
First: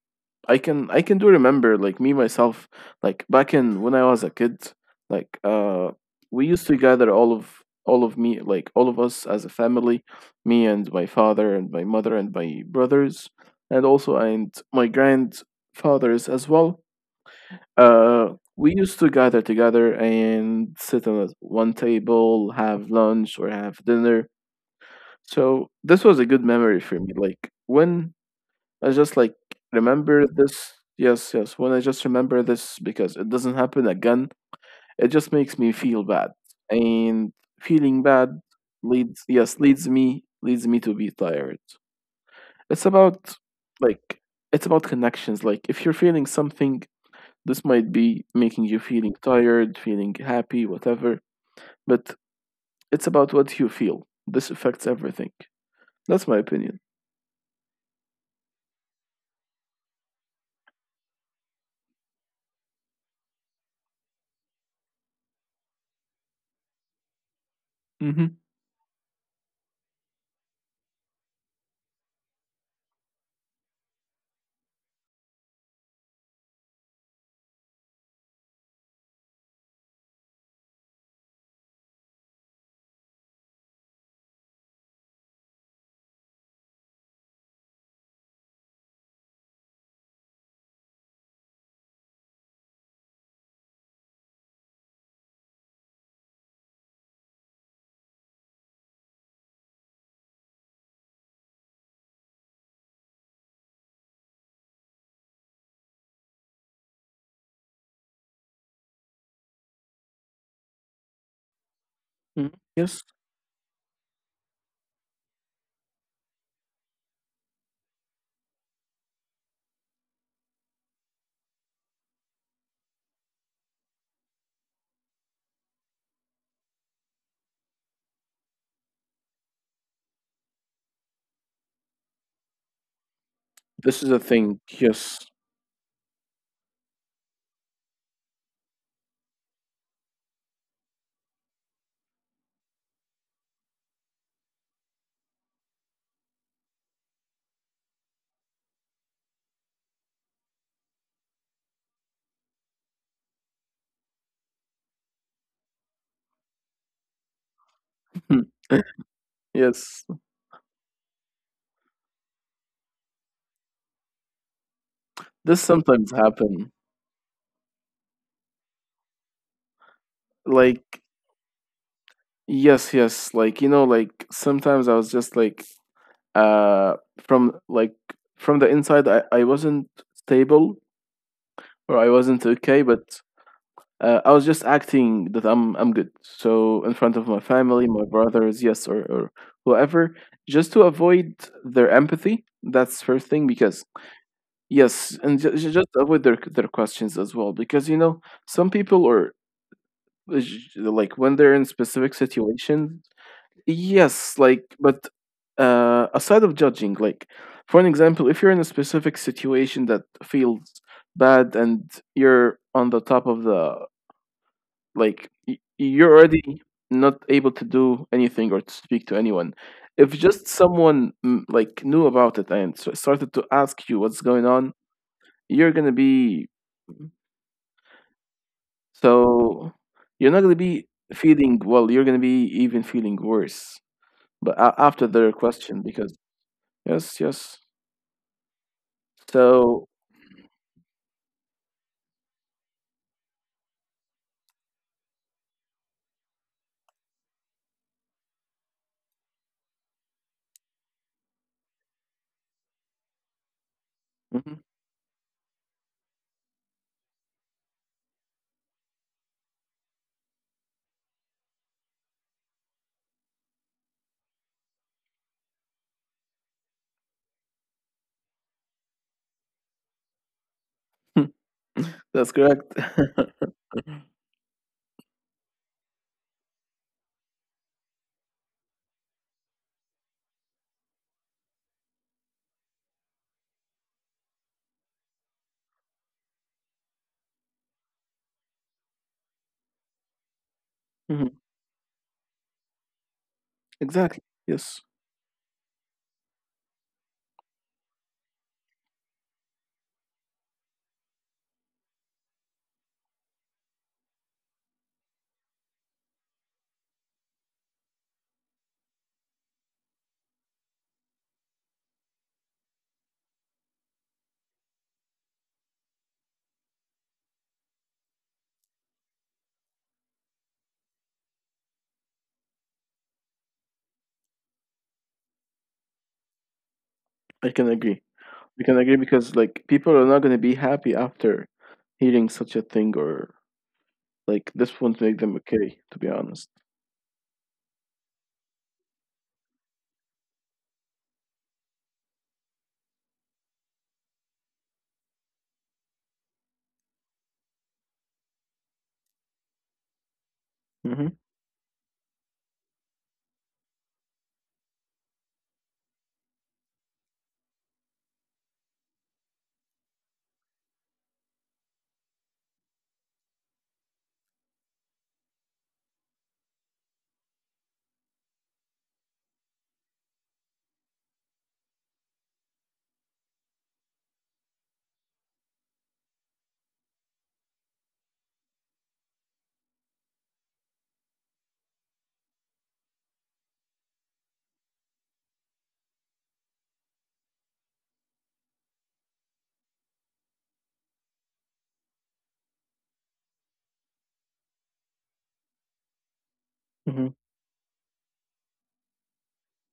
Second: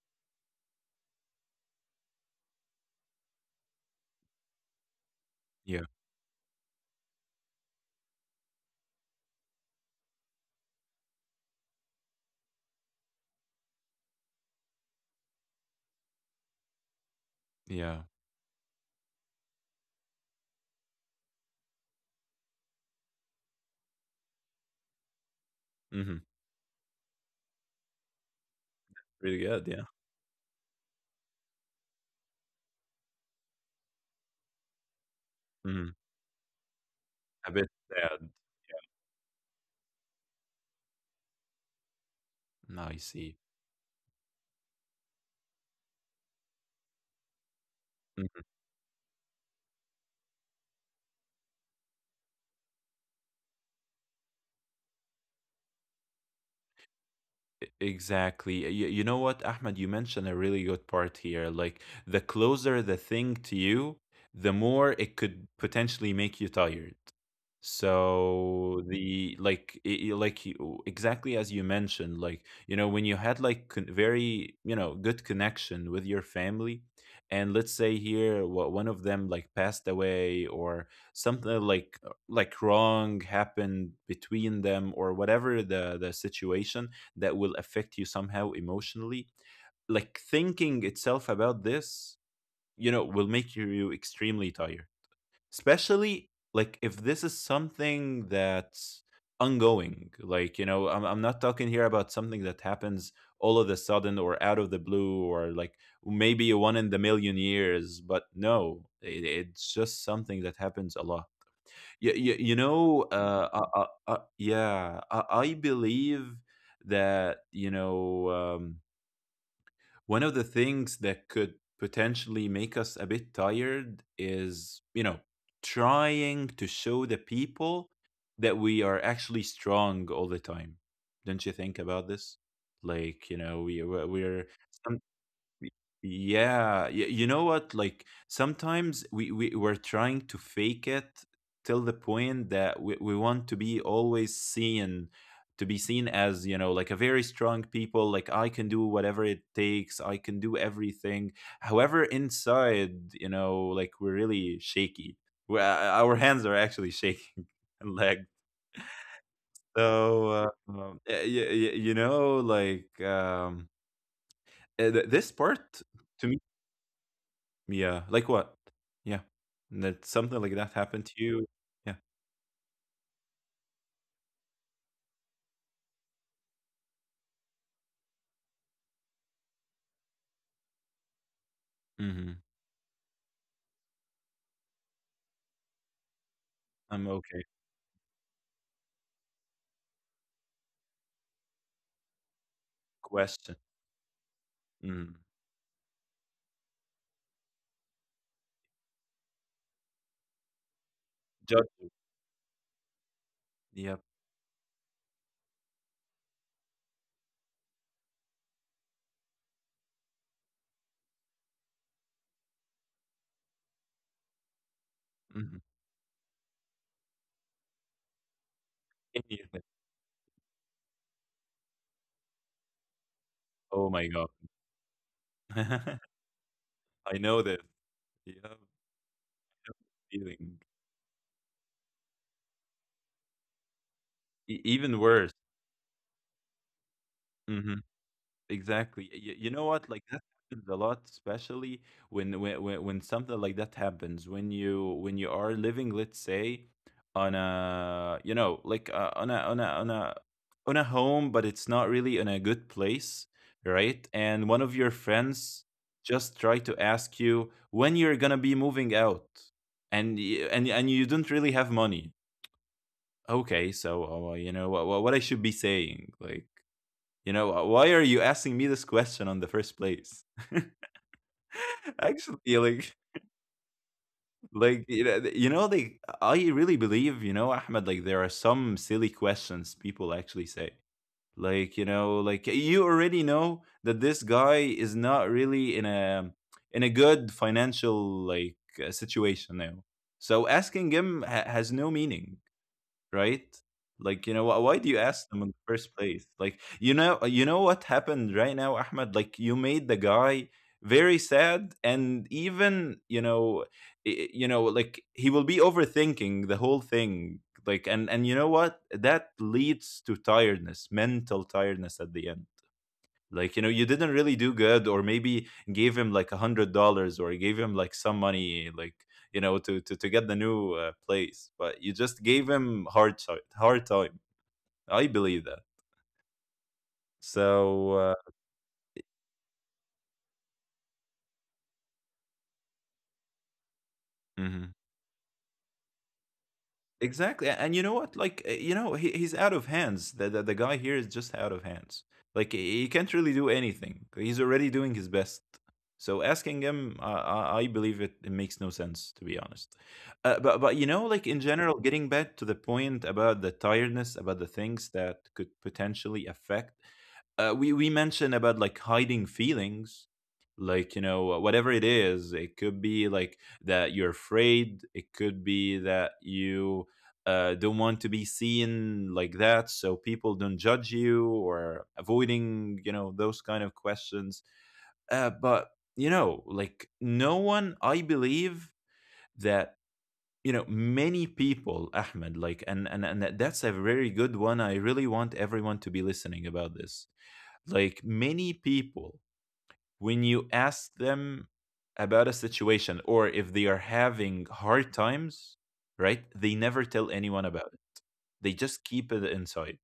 Speaker 2: I can I can do remember, like me myself, like back in when I was a kid, like,
Speaker 1: yeah,
Speaker 2: uh, we used to gather all of all of me like all of us as a family, me and my father and my mother and my brothers, and also and my grandfathers as well.
Speaker 1: yeah,
Speaker 2: Uh, we used to gather together and sit on one table, have lunch or have dinner. So this
Speaker 1: mhm,
Speaker 2: was a good memory for me. Like when I just
Speaker 1: really
Speaker 2: like
Speaker 1: good, yeah,
Speaker 2: remember this, yes, yes. When I just remember this, because it doesn't happen again, it just makes me
Speaker 1: mhm,
Speaker 2: feel bad.
Speaker 1: a
Speaker 2: And
Speaker 1: bit
Speaker 2: feeling
Speaker 1: sad,
Speaker 2: bad leads, yes, leads me leads me to be tired.
Speaker 1: now I
Speaker 2: It's
Speaker 1: see,
Speaker 2: about like it's about connections. Like if you're feeling something, this might be
Speaker 1: mhm.
Speaker 2: making you feeling tired, feeling happy, whatever, but it's about what you feel. This affects everything. That's my opinion.
Speaker 1: E- Exactly. You, you know what, Ahmed? You mentioned a really good part here. Like, the closer the thing to you, the more it could potentially make you tired.
Speaker 2: Hmm.
Speaker 1: So the like i- i- like you- exactly as you mentioned, like you know when you had like con- very you know good connection with your family, and let's say here what one of them like passed away or something like uh, like wrong happened between them or whatever the the situation that will affect you somehow emotionally. Like thinking itself about this, you know, will make you extremely tired, especially like if this is something that's ongoing. Like, you know, I'm, I'm not talking here about something that happens all of a sudden or out of the blue or like maybe a one in the million years, but no, it, it's just something that happens a lot. You, you, you
Speaker 2: Hmm.
Speaker 1: know,
Speaker 2: Yes.
Speaker 1: uh, uh, uh, uh, yeah, I, I believe that you know, um, one of the things that could potentially make us a bit tired is, you know, trying to show the people that we are actually strong all the time. Don't you think about this? Like you know, we, we're
Speaker 2: This is a
Speaker 1: we're
Speaker 2: thing. Yes.
Speaker 1: Y- yeah, y- you know what? Like sometimes we, we we're trying to fake it till the point that we, we want to be always seen, to be seen as, you know, like a very strong people, like I can do whatever it takes, I can do everything. However, inside, you know, like we're really shaky. We uh, Our hands are actually shaking and leg.
Speaker 2: Yes,
Speaker 1: So, uh, um, y- y- y- you know, like um, uh, th- this
Speaker 2: this
Speaker 1: part.
Speaker 2: sometimes happen.
Speaker 1: Yeah, like what? Yeah. That something like that happened
Speaker 2: Like,
Speaker 1: to you? Yeah.
Speaker 2: yes, yes, like, you know, like sometimes I was just like uh from like from the inside I I wasn't stable or I
Speaker 1: Mhm.
Speaker 2: wasn't okay. But Uh, I was just acting that I'm I'm good. So
Speaker 1: I'm
Speaker 2: in front of
Speaker 1: okay.
Speaker 2: my family, my brothers, yes, or, or whoever, just to avoid their empathy. That's first
Speaker 1: Question.
Speaker 2: thing. Because yes,
Speaker 1: Mm.
Speaker 2: and ju- ju- just avoid their their questions as well. Because, you know some people are uh, j- like when they're in
Speaker 1: Judge you.
Speaker 2: specific situations.
Speaker 1: Yep.
Speaker 2: Yes, like. But uh, aside of judging, like for an example, if you're in a specific situation that feels bad and you're on the top of the, like, y-
Speaker 1: Mhm.
Speaker 2: you're already not able to do anything or to speak to anyone.
Speaker 1: Immediately.
Speaker 2: If just someone mm, like knew about it and s- started to ask
Speaker 1: Oh
Speaker 2: you
Speaker 1: my
Speaker 2: what's
Speaker 1: god.
Speaker 2: going on, you're gonna be.
Speaker 1: I know that. Yeah.
Speaker 2: So you're not gonna
Speaker 1: Feeling.
Speaker 2: be feeling well. You're gonna be even feeling worse.
Speaker 1: E
Speaker 2: But a-
Speaker 1: even
Speaker 2: after
Speaker 1: worse.
Speaker 2: their question, because yes, yes.
Speaker 1: Mhm. Exactly. You, you know what?
Speaker 2: So.
Speaker 1: Like that happens a lot, especially when, when when when something like that happens. When you when you are living, let's say, on a you know like uh, on a on a on a on a home, but it's not really in a good place, right? And one of
Speaker 2: Mhm.
Speaker 1: your friends just try to ask you when you're gonna be moving out, and y- and and you don't really have money. Okay, so uh, you know what what I should be saying, like, you know, why are you asking me this question on the first place? Actually,
Speaker 2: That's
Speaker 1: like,
Speaker 2: correct.
Speaker 1: like you know, th- you know, they. I really believe, you know, Ahmed. Like, there are some silly questions people actually say. Like, you know, like you already know that this guy is not really in a in a good financial like uh, situation now. So asking him ha-
Speaker 2: Mhm.
Speaker 1: has no meaning, right? Like, you know,
Speaker 2: Exactly.
Speaker 1: wh- why do you
Speaker 2: Yes,
Speaker 1: ask them in the first place? Like, you know, uh, you know what happened right now, Ahmed? Like, you made the guy very sad, and even you know, i- you know, like he will be overthinking the whole thing. Like, and and you know what? That leads to tiredness, mental tiredness at the end. Like you know, you didn't really do good, or maybe gave him like a hundred dollars or gave him like some money, like, you know, to to, to get the new uh, place, but you just gave him hard ti- hard time, I believe that.
Speaker 2: I can
Speaker 1: So
Speaker 2: agree.
Speaker 1: uh,
Speaker 2: I can agree, because like people are not going to be happy after hearing such a thing, or like
Speaker 1: mhm.
Speaker 2: this won't make them okay, to be honest.
Speaker 1: Exactly. And you know what? Like, uh, you know, he, he's out of hands. The, the, the guy here is just out of hands. Like, he he can't really do anything. He's already doing his best. So asking him, uh, I, I believe it, it makes no sense, to be honest. Uh, but, but, you know,
Speaker 2: Mm-hmm.
Speaker 1: like in general, getting back to the point about the tiredness, about the things that could potentially affect uh, we we mentioned about like hiding feelings, like, you know, whatever it is, it could be like that you're afraid, it could be that you uh, don't want to be seen like that so people don't judge you, or avoiding, you know, those kind of questions. Uh, but you know, like, no one, I believe that, you know, many people, Ahmed, like and, and and that- that's a very good one. I really want everyone to be listening about this. Like, many people, when you ask them about a situation or if they are having hard times, right, they never tell
Speaker 2: Mm-hmm.
Speaker 1: anyone about it. They just keep it inside.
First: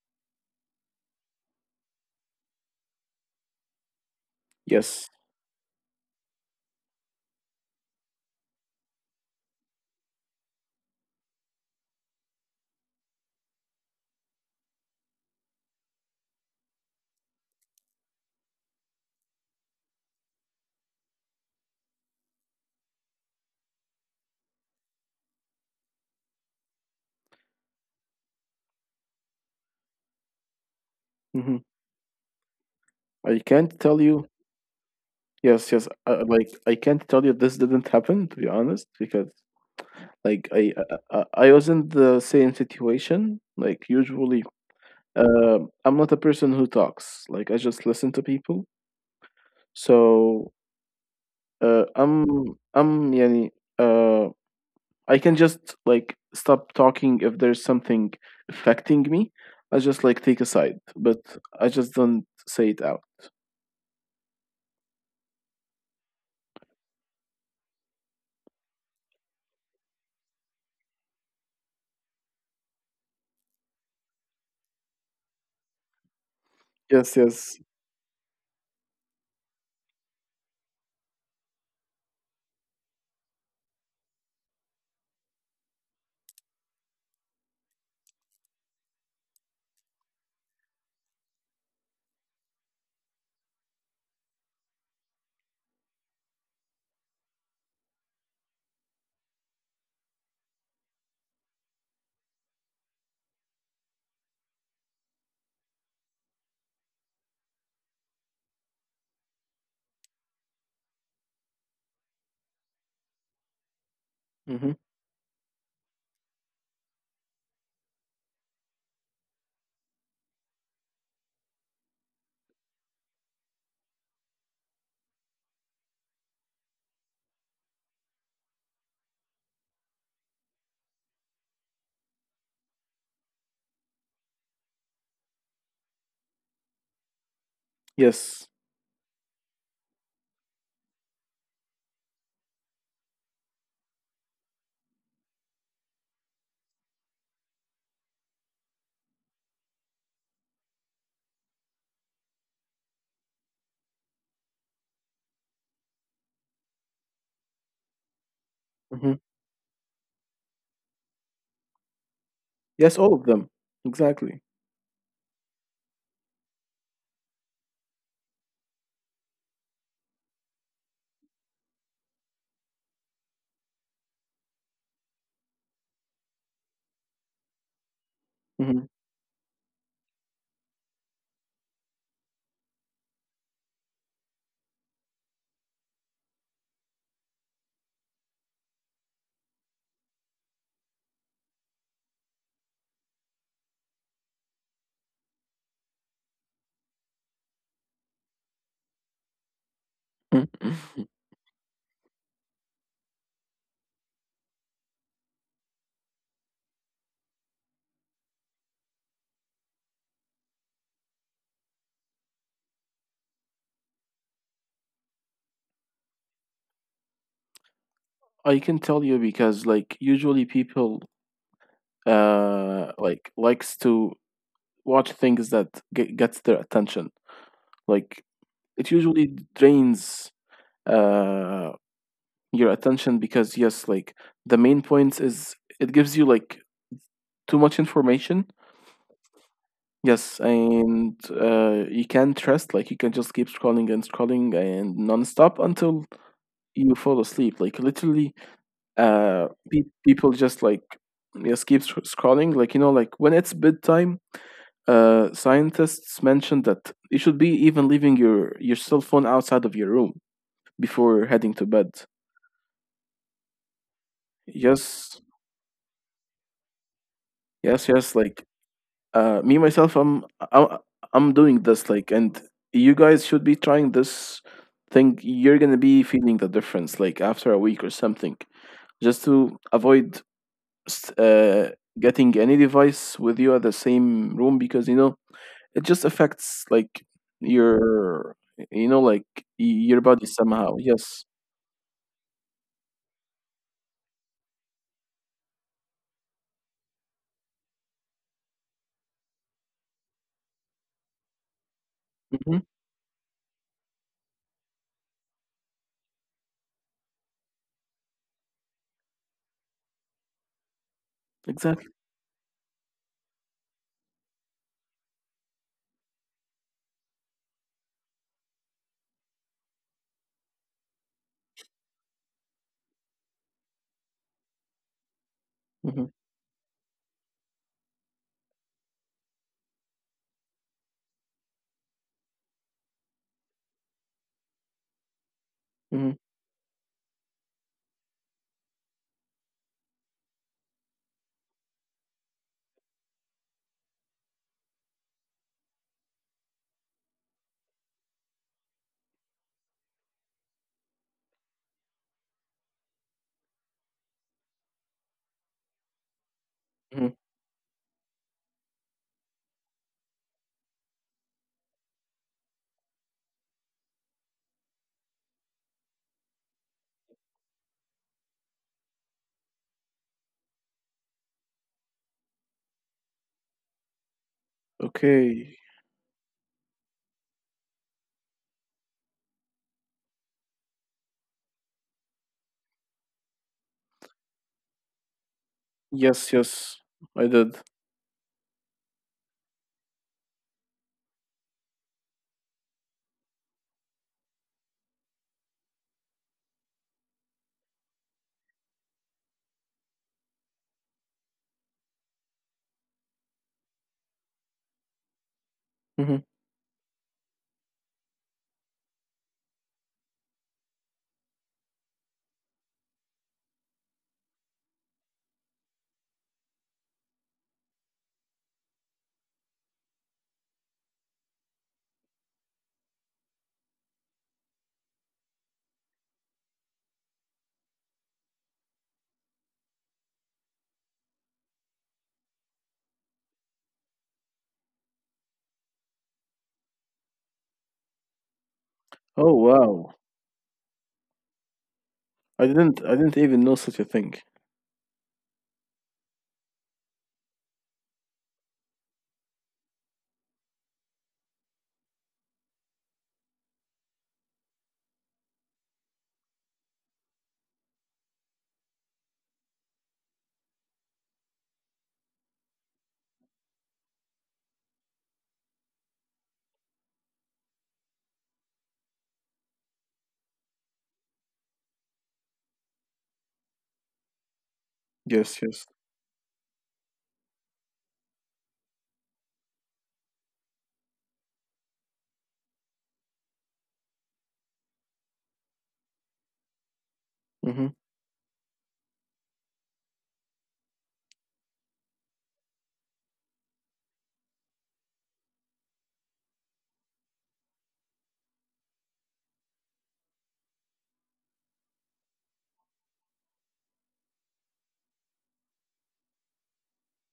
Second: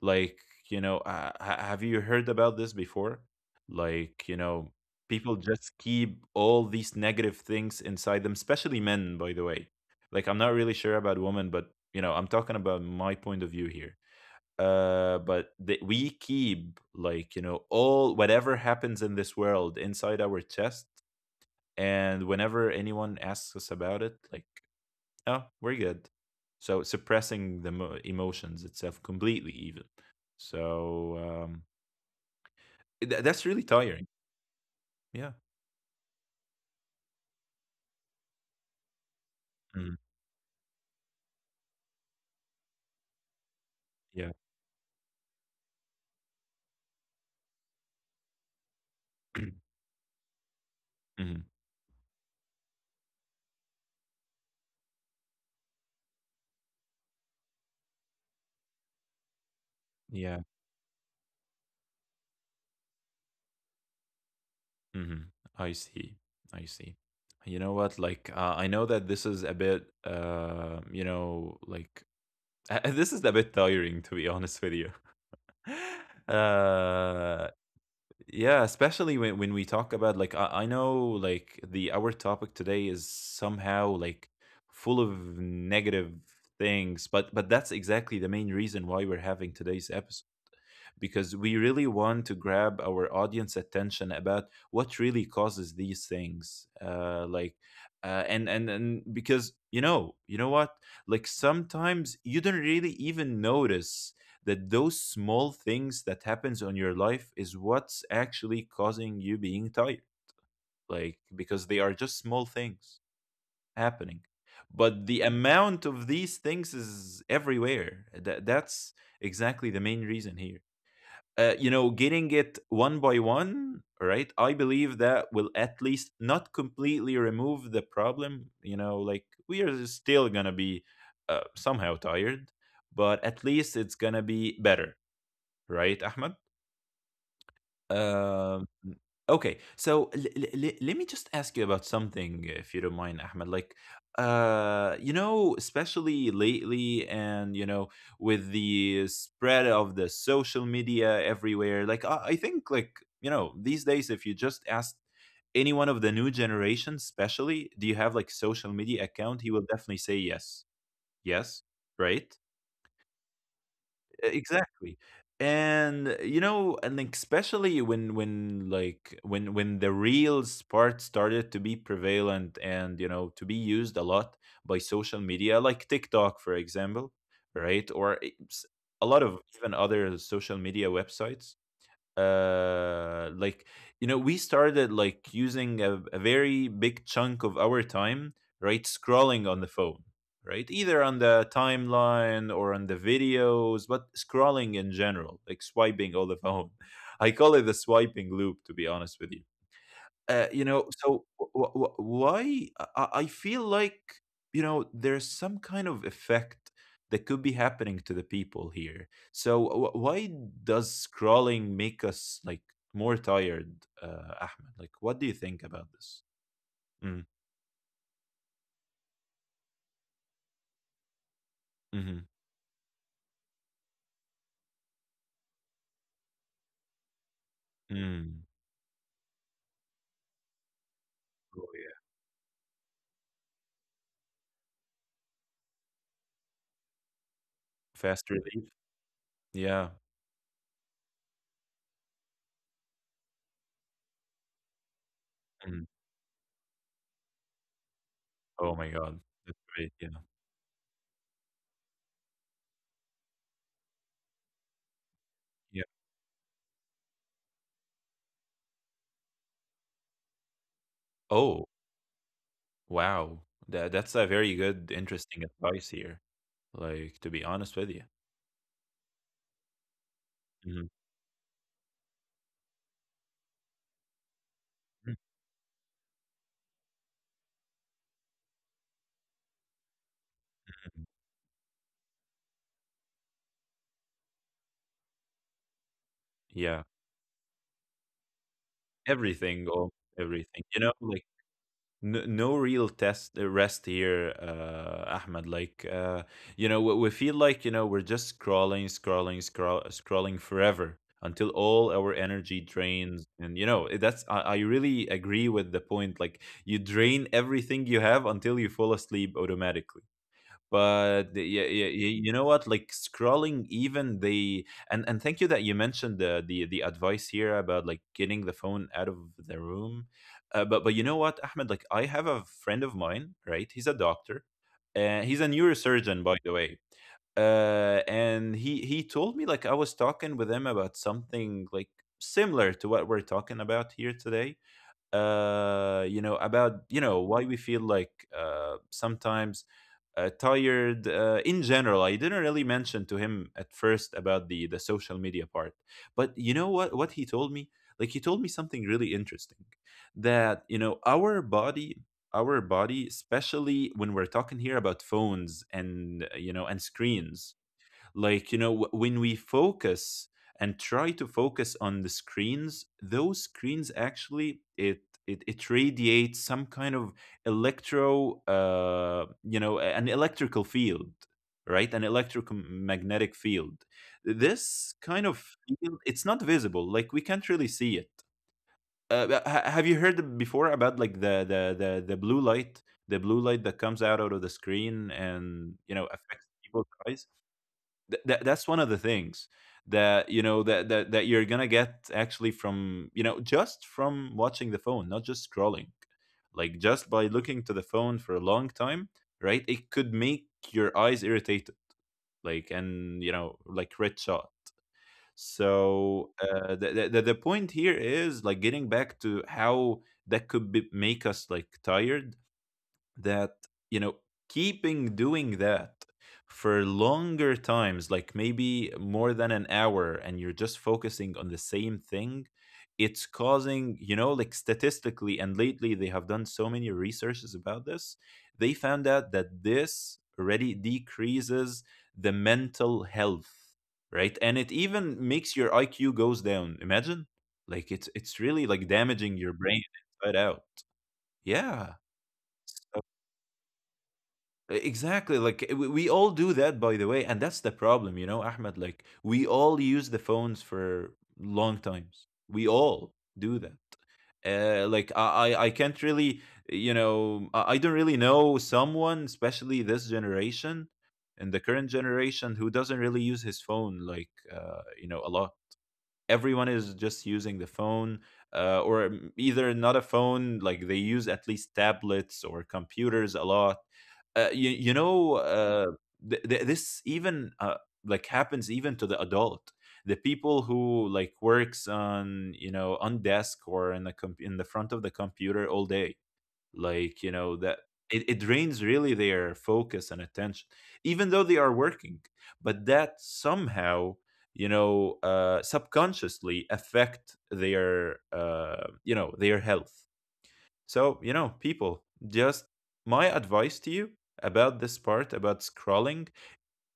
Speaker 1: Like, you know, uh, ha- have you heard about this before? Like, you know,
Speaker 2: Yes.
Speaker 1: people just keep all these negative things inside them, especially men, by the way. Like, I'm not really sure about women, but you know, I'm talking about my point of view here. Uh but that we keep, like, you know, all whatever happens in this world inside our chest. And whenever anyone asks us about it, like, oh, we're good. So suppressing the mo- emotions itself completely even. So,
Speaker 2: Mm-hmm.
Speaker 1: um th-
Speaker 2: I
Speaker 1: that's really
Speaker 2: can't tell
Speaker 1: tiring.
Speaker 2: you.
Speaker 1: Yeah.
Speaker 2: Yes, yes. Uh, like I can't tell you this didn't happen, to be honest, because
Speaker 1: Mhm.
Speaker 2: like I I, I I was in the same situation. Like
Speaker 1: Yeah.
Speaker 2: usually, uh, I'm not a person who talks. Like I just listen to people. So
Speaker 1: Mhm.
Speaker 2: uh, I'm I'm يعني, uh, I can just like stop talking if there's something affecting me. I just like take
Speaker 1: Yeah.
Speaker 2: a side, but I just don't say it out.
Speaker 1: Hmm. I see. I see. You know what, like, uh, I know that this is a bit uh you know, like, Uh, this is a bit tiring, to be honest with you.
Speaker 2: Yes,
Speaker 1: Uh,
Speaker 2: yes.
Speaker 1: yeah, especially when, when we talk about, like, I, I know, like, the our topic today is somehow like full of negative things, but but that's exactly the main reason why we're having today's episode, because we really want to grab our audience attention about what really causes these things, uh like, uh, and and and because, you know, you know what, like, sometimes you don't really even notice that those small things that happens on your life is what's actually causing you being tired. Like, because they are just small things happening.
Speaker 2: Hmm.
Speaker 1: But the amount of these things is everywhere, that that's exactly the main reason here. Uh, you know, getting it one by one, right? I believe that will at least not completely remove the problem. You know, like, we are still gonna be uh, somehow tired, but at least it's gonna be better, right, Ahmed?
Speaker 2: Yes.
Speaker 1: Um, Okay, so l- l- l- let me just ask you about something, if you don't mind, Ahmed. Like, uh, you know, especially lately, and you know, with the spread of the social media everywhere, like, I, I think, like, you know, these days, if you just ask anyone of the new generation, especially, do you have like social media
Speaker 2: Hmm.
Speaker 1: account? He will definitely say yes, yes, right?
Speaker 2: Yes, all of them.
Speaker 1: E,
Speaker 2: Exactly.
Speaker 1: Exactly. And you know, and like, especially when when like when when the reels part started to be prevalent and, you know, to be used a lot by social media, like TikTok, for example, right? Or it's
Speaker 2: Hmm.
Speaker 1: a lot of even other social media websites. Uh like, you know, we started like using a, a very big chunk of our time, right, scrolling on the phone, right, either on the timeline or on the videos, but scrolling in general, like swiping all the phone. I call it the swiping loop, to be honest with you. Uh, you know, so w- w- why I I- feel like, you know, there's some kind of effect that could be happening to the people here. So wh- why does scrolling make us like more tired, uh, Ahmed? Like, what do you think about this? Mm,
Speaker 2: I can tell you, because like usually people
Speaker 1: hmm.
Speaker 2: uh like likes to watch things that ge- gets their attention. Like
Speaker 1: Mm.
Speaker 2: it usually drains uh,
Speaker 1: Oh yeah,
Speaker 2: your attention, because, yes, like the main points is it gives you like too much information.
Speaker 1: fast relief. Yeah.
Speaker 2: Yes, and uh, you can't trust. Like you can just keep scrolling and scrolling and non-stop
Speaker 1: Mm.
Speaker 2: until you fall asleep. Like literally,
Speaker 1: Oh my God,
Speaker 2: uh,
Speaker 1: that's
Speaker 2: pe-
Speaker 1: great. Yeah,
Speaker 2: people just like, yes, keep sc- scrolling. Like, you know, like when it's bedtime, uh,
Speaker 1: yeah.
Speaker 2: scientists mentioned that you should be even leaving your your cell phone outside of your room before
Speaker 1: Oh,
Speaker 2: heading to bed.
Speaker 1: wow, that that's a very good,
Speaker 2: Yes,
Speaker 1: interesting advice here. Like, to be honest with you.
Speaker 2: yes, yes. Like, uh, me myself, I'm
Speaker 1: Mhm.
Speaker 2: I'm I'm doing this. Like, and you guys should be trying this thing. You're gonna be feeling the difference, like after a week or something, just to avoid
Speaker 1: Mhm.
Speaker 2: s- uh, getting any device with you at the same room, because you know it just
Speaker 1: Yeah,
Speaker 2: affects like your you know like y-
Speaker 1: everything or
Speaker 2: your body
Speaker 1: everything. You know,
Speaker 2: somehow.
Speaker 1: like,
Speaker 2: Yes.
Speaker 1: no, no real test uh, rest here, uh, Ahmed. Like, uh, you know, we, we feel like, you know, we're just scrolling, scrolling, scroll, scrolling forever until all our energy
Speaker 2: Mm-hmm.
Speaker 1: drains. And you know, that's, I, I really agree with the point. Like, you drain everything you have until you fall asleep automatically. But the- yeah, yeah,
Speaker 2: Exactly.
Speaker 1: yeah, you know what, like, scrolling even the and and thank you that you mentioned the the, the advice here about like getting the phone out of the room. Uh, but but you know what, Ahmed, like, I have a friend of mine, right, he's a doctor, and he's a
Speaker 2: Mm-hmm.
Speaker 1: neurosurgeon, by the way. Uh, and he he told me, like, I was talking with him about something like similar to what we're talking about here today, uh
Speaker 2: Mm-hmm.
Speaker 1: you know, about, you know, why we feel like uh sometimes uh, tired, uh, in general. I didn't really mention to him at first about the the social media part. But you know what what he told me, like, he told me something really interesting, that, you know, our body, our body, especially when we're talking here about phones and uh, you know, and
Speaker 2: Mm-hmm.
Speaker 1: screens, like, you know, wh- when we focus and try to focus on the screens, those screens actually it, it, it radiates some kind of electro uh you know, a- an electrical field, right, an electromagnetic field. This kind
Speaker 2: Okay.
Speaker 1: of field, it's not visible, like, we can't really see it. Uh, but ha- have you heard before about, like, the, the the the blue light, the blue light that comes out out of the screen and, you know,
Speaker 2: Yes.
Speaker 1: affects
Speaker 2: Yes.
Speaker 1: people's
Speaker 2: I
Speaker 1: eyes?
Speaker 2: did.
Speaker 1: Th- that that's one of the things that, you know, that that that you're gonna get actually from, you know, just from watching the phone, not just scrolling. Like, just by looking to the phone for a long time, right? It could make your eyes irritated, like, and, you know, like red shot.
Speaker 2: Mm-hmm.
Speaker 1: So, uh, the, the the point here is like getting back to how that could be, make us like tired. That, you know, keeping doing that for longer times, like maybe more than an hour, and you're just focusing on the same thing, it's causing, you know, like statistically, and lately they have done so many researches about this, they found out that this already decreases the mental health, right, and it even makes your IQ goes down. Imagine, like, it's it's really like
Speaker 2: Oh
Speaker 1: damaging your
Speaker 2: wow!
Speaker 1: brain inside out. Yeah, so
Speaker 2: I didn't I didn't even know such a thing.
Speaker 1: E, exactly. Like, eh, we, we all do that, by the way, and that's the problem, you know, Ahmed. Like, we all use the phones for long times. We all do that. Uh, like I, I, I can't really, you know, I, I don't really know someone, especially this generation and the current generation, who doesn't really use his phone. Like, uh, you know, a lot. Everyone is just using the phone, uh, or m- either not a phone. Like, they use at least tablets or computers a lot. uh, you, you
Speaker 2: Yes,
Speaker 1: know
Speaker 2: yes.
Speaker 1: uh, th- th- this even uh, like happens even to the adult, the people who like works on, you know, on desk or in the com- in the front of the computer all day, like, you
Speaker 2: Mm-hmm.
Speaker 1: know, that it, it drains really their focus and attention, even though they are working, but that somehow, you know, uh subconsciously affect their uh you know, their health. So, you know, people, just my advice to you about this part about scrolling:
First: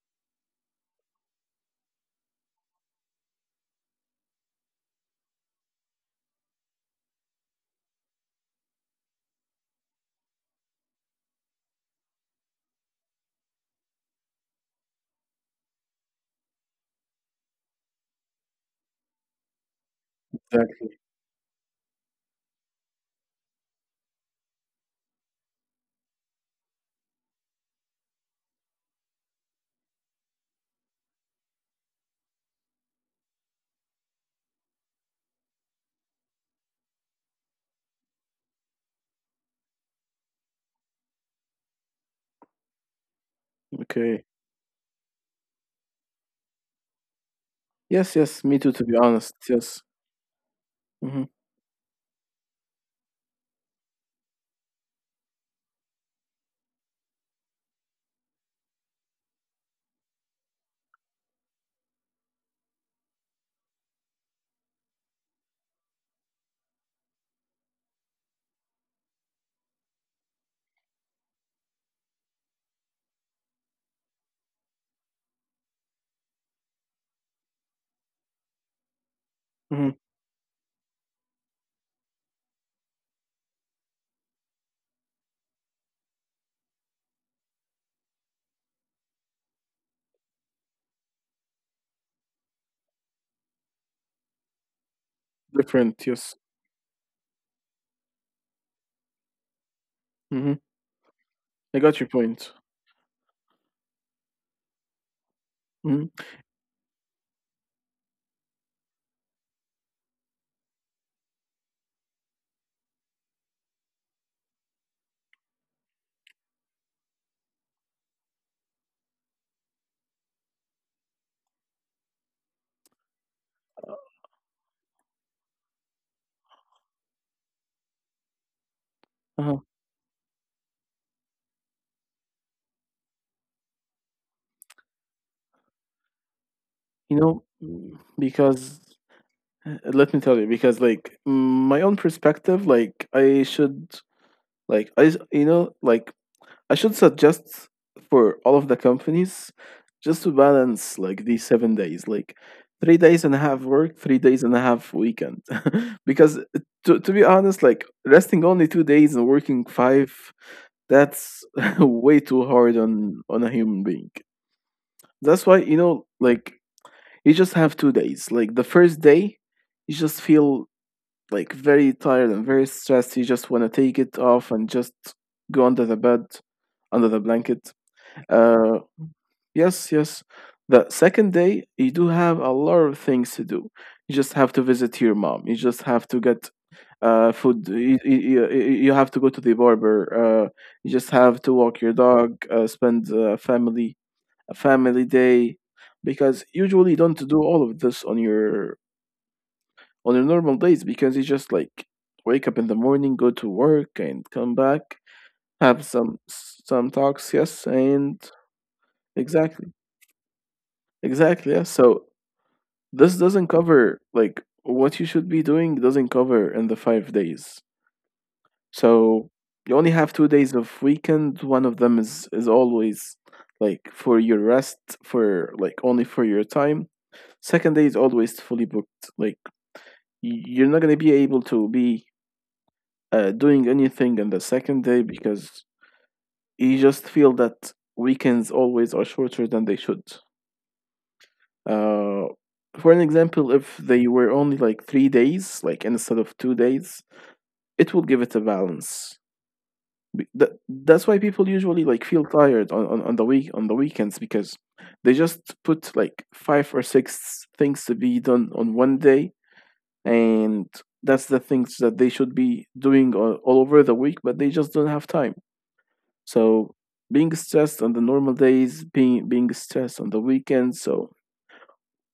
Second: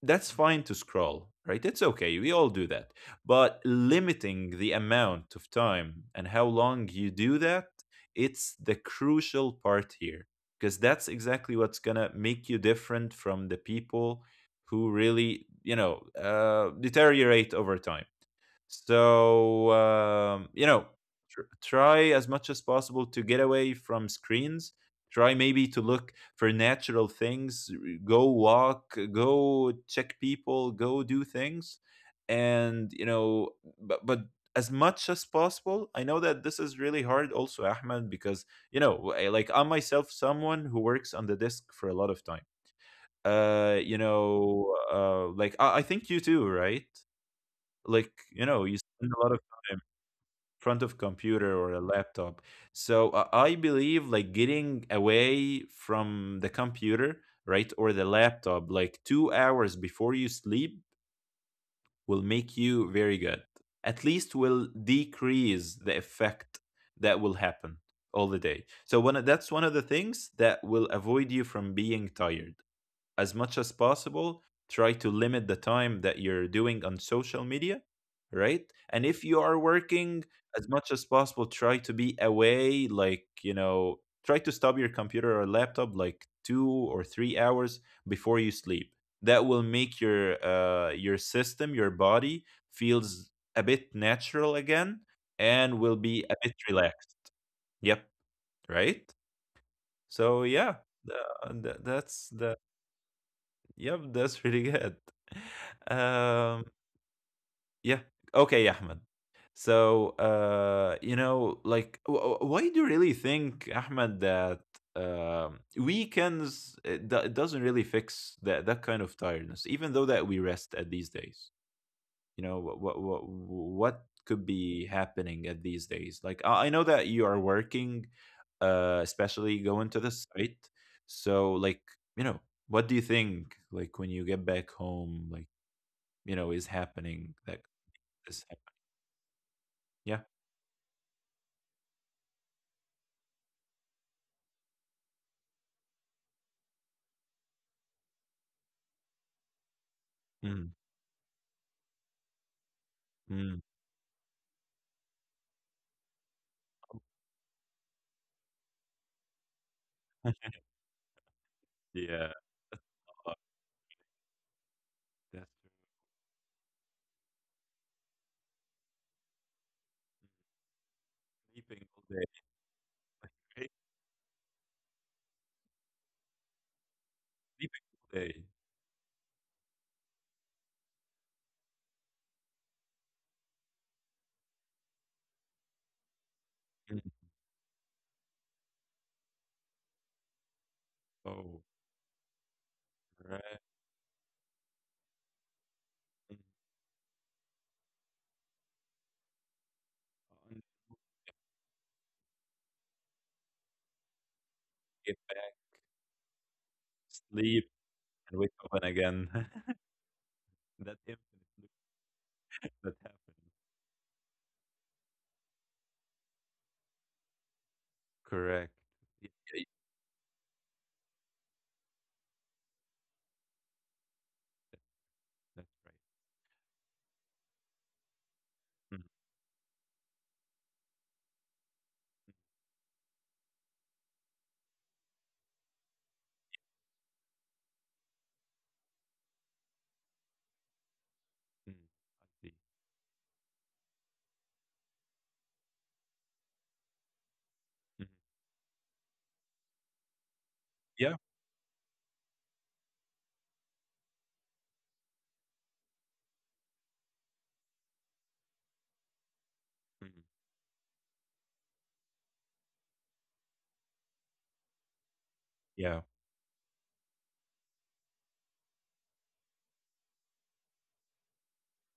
Speaker 1: that's fine to scroll, right? It's okay. We all do that. But limiting the amount of time and how long you do that, it's the crucial part here, because that's exactly what's going to make you different from the people who really, you know, uh, deteriorate over time. So, um, you know,
Speaker 2: Exactly.
Speaker 1: tr- try as much as possible to get away from screens. Try maybe to look for natural things, r- go walk, go check people, go do things. And, you know, but, but as much as possible, I know that this is really hard also, Ahmed, because, you know, I- like, I'm myself someone who works on the desk for a lot of time. Uh, you
Speaker 2: Okay.
Speaker 1: know, uh, like, I, I think you too, right? Like,
Speaker 2: Yes,
Speaker 1: you
Speaker 2: yes. Me
Speaker 1: know,
Speaker 2: too.
Speaker 1: you
Speaker 2: To be
Speaker 1: spend a lot of
Speaker 2: honest,
Speaker 1: time
Speaker 2: yes.
Speaker 1: in front of
Speaker 2: Mm-hmm.
Speaker 1: computer or a laptop. So uh, I believe, like, getting away from the computer, right, or the laptop, like two hours before you sleep, will make you very good. At least will decrease the effect that will happen all the day. So one of, that's one of the things that will avoid you from being tired. As much as possible, try to limit the time that you're doing on social media, right? And if you are
Speaker 2: Mm-hmm.
Speaker 1: working, as much as possible, try to be away, like, you know, try to stop your computer or laptop like two or three hours before you sleep. That will make your uh your system, your body, feels a bit natural again, and will
Speaker 2: Different.
Speaker 1: be a
Speaker 2: Yes.
Speaker 1: bit relaxed. Yep. Right. So,
Speaker 2: Mm-hmm.
Speaker 1: yeah, th- th-
Speaker 2: I got your
Speaker 1: that's the…
Speaker 2: point.
Speaker 1: Yep, that's really good.
Speaker 2: Mm-hmm.
Speaker 1: Um, yeah. Okay, Ahmed. So, uh, you know, like, wh- wh- why do you really think, Ahmed, that, um, weekends it, do- it doesn't really fix that that kind of tiredness, even though that we rest at these days? You know what what what, what could be happening at these days, like, i I know that you are working, uh especially
Speaker 2: Uh-huh.
Speaker 1: going to the site, so, like, you know, what do you think, like, when you get back home, like, you know, is happening
Speaker 2: You
Speaker 1: that
Speaker 2: know, mm,
Speaker 1: is hap-
Speaker 2: because uh,
Speaker 1: Yeah.
Speaker 2: let me tell you, because like mm, my own perspective, like I should, like I, s- you know, like I should suggest for all of the companies just to
Speaker 1: Mm,
Speaker 2: balance like these seven days, like three days and a
Speaker 1: mm,
Speaker 2: half work, three days and a half weekend. Because, to, to be honest, like resting only two days and working five, that's way
Speaker 1: yeah.
Speaker 2: too hard on
Speaker 1: uh,
Speaker 2: on a human being. That's
Speaker 1: that's
Speaker 2: why, you know, like you just have two days. Like the first day, you just feel like
Speaker 1: sleeping all
Speaker 2: very
Speaker 1: day,
Speaker 2: tired and very stressed. You just
Speaker 1: right?
Speaker 2: want to take it off and just go under the bed, under the blanket,
Speaker 1: Sleeping all day.
Speaker 2: uh, yes, yes. The second day, you do have a lot of things to do. You just have to visit your mom. You just have to get
Speaker 1: Mm.
Speaker 2: uh, food. You, you, you you have to go to the barber. Uh, you just have
Speaker 1: Oh,
Speaker 2: to walk your dog. Uh, spend a
Speaker 1: right.
Speaker 2: family a family day,
Speaker 1: Mm.
Speaker 2: because usually you don't do all of this on your on your normal days,
Speaker 1: Uh,
Speaker 2: because you just like wake up in the morning, go to work, and come back,
Speaker 1: get back,
Speaker 2: have some some talks.
Speaker 1: sleep
Speaker 2: Yes, and
Speaker 1: and wake up and again.
Speaker 2: exactly.
Speaker 1: That infinite.
Speaker 2: Exactly. Yeah. So
Speaker 1: That happened.
Speaker 2: this doesn't cover like what you should be doing doesn't cover in the five days.
Speaker 1: Correct. Y
Speaker 2: So
Speaker 1: y
Speaker 2: you only have two days of weekend. One of them is is always like for your rest, for
Speaker 1: That's
Speaker 2: like
Speaker 1: right.
Speaker 2: only for your time. Second day is always fully
Speaker 1: Mhm,
Speaker 2: booked, like y- you're not going to be able to be uh, doing anything on the second day, because you just feel that weekends always are shorter than they should.
Speaker 1: mhm,
Speaker 2: Uh,
Speaker 1: I see.
Speaker 2: for an example, if they were only like three days, like instead of two days, it
Speaker 1: Mhm.
Speaker 2: will give it a balance. Be- That, that's
Speaker 1: Yeah.
Speaker 2: why people usually like feel tired on, on, on the week on the weekends, because they just put like five or six things to be done on one day.
Speaker 1: Mhm.
Speaker 2: And that's the things that they should be doing all, all over the week, but they just don't have time.
Speaker 1: Yeah.
Speaker 2: So being stressed on the normal days, being being stressed on the weekends. So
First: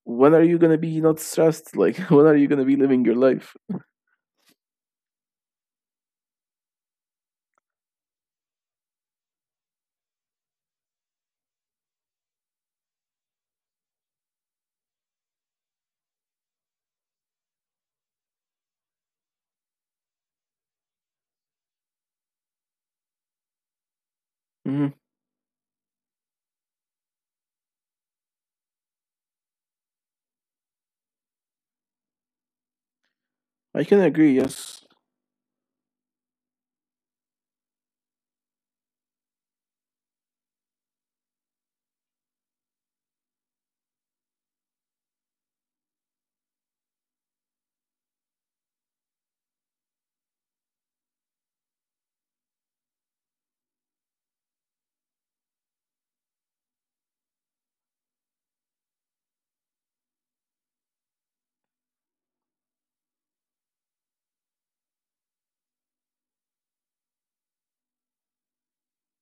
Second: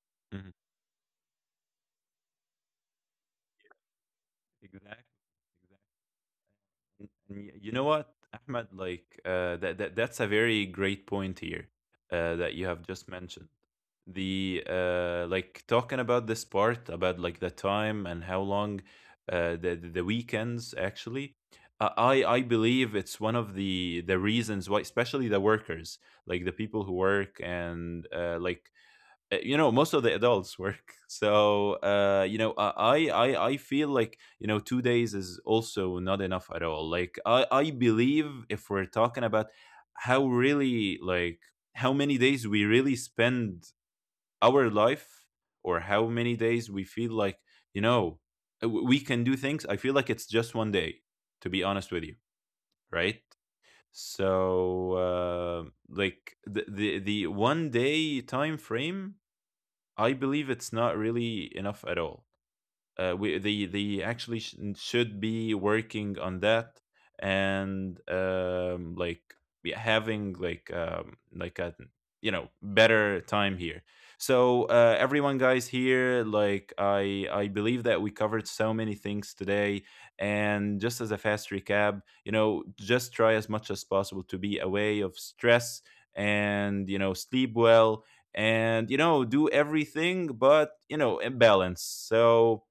Speaker 2: when are
Speaker 1: Mhm.
Speaker 2: you gonna be not stressed? Like, when are you gonna be living your life?
Speaker 1: Exactly. Exactly. And y- you know what, Ahmed? Like, uh, that, that that's a very great point here, uh, that you have just mentioned. The, uh, like, talking about this part about like the time and how long, uh, the the the weekends actually. uh, I I believe it's one of the the reasons why,
Speaker 2: Hmm.
Speaker 1: especially the workers, like the people who work, and, uh, like uh, you know, most of the adults work. So, uh you know, i i i I
Speaker 2: I
Speaker 1: feel
Speaker 2: can
Speaker 1: like,
Speaker 2: agree.
Speaker 1: you know, two
Speaker 2: Yes,
Speaker 1: days is also not enough at all. Like, i I believe if we're talking about how really like how many days we really spend our life, or how many days we feel like, you know, uh, w- we can do things, I feel like it's just one day, to be honest with you, right? So, uh, like the, the the one day time frame, I believe it's not really enough at all. Uh, we they they actually sh- should be working on that, and, um like, be having like, um like a, you know, better time here. So, uh everyone, guys, here, like, I I believe that we covered so many things today, and just as a fast recap, you know, just try as much as possible to be away of stress, and, you know, sleep well, and, you know, do everything but, you know, in balance. So,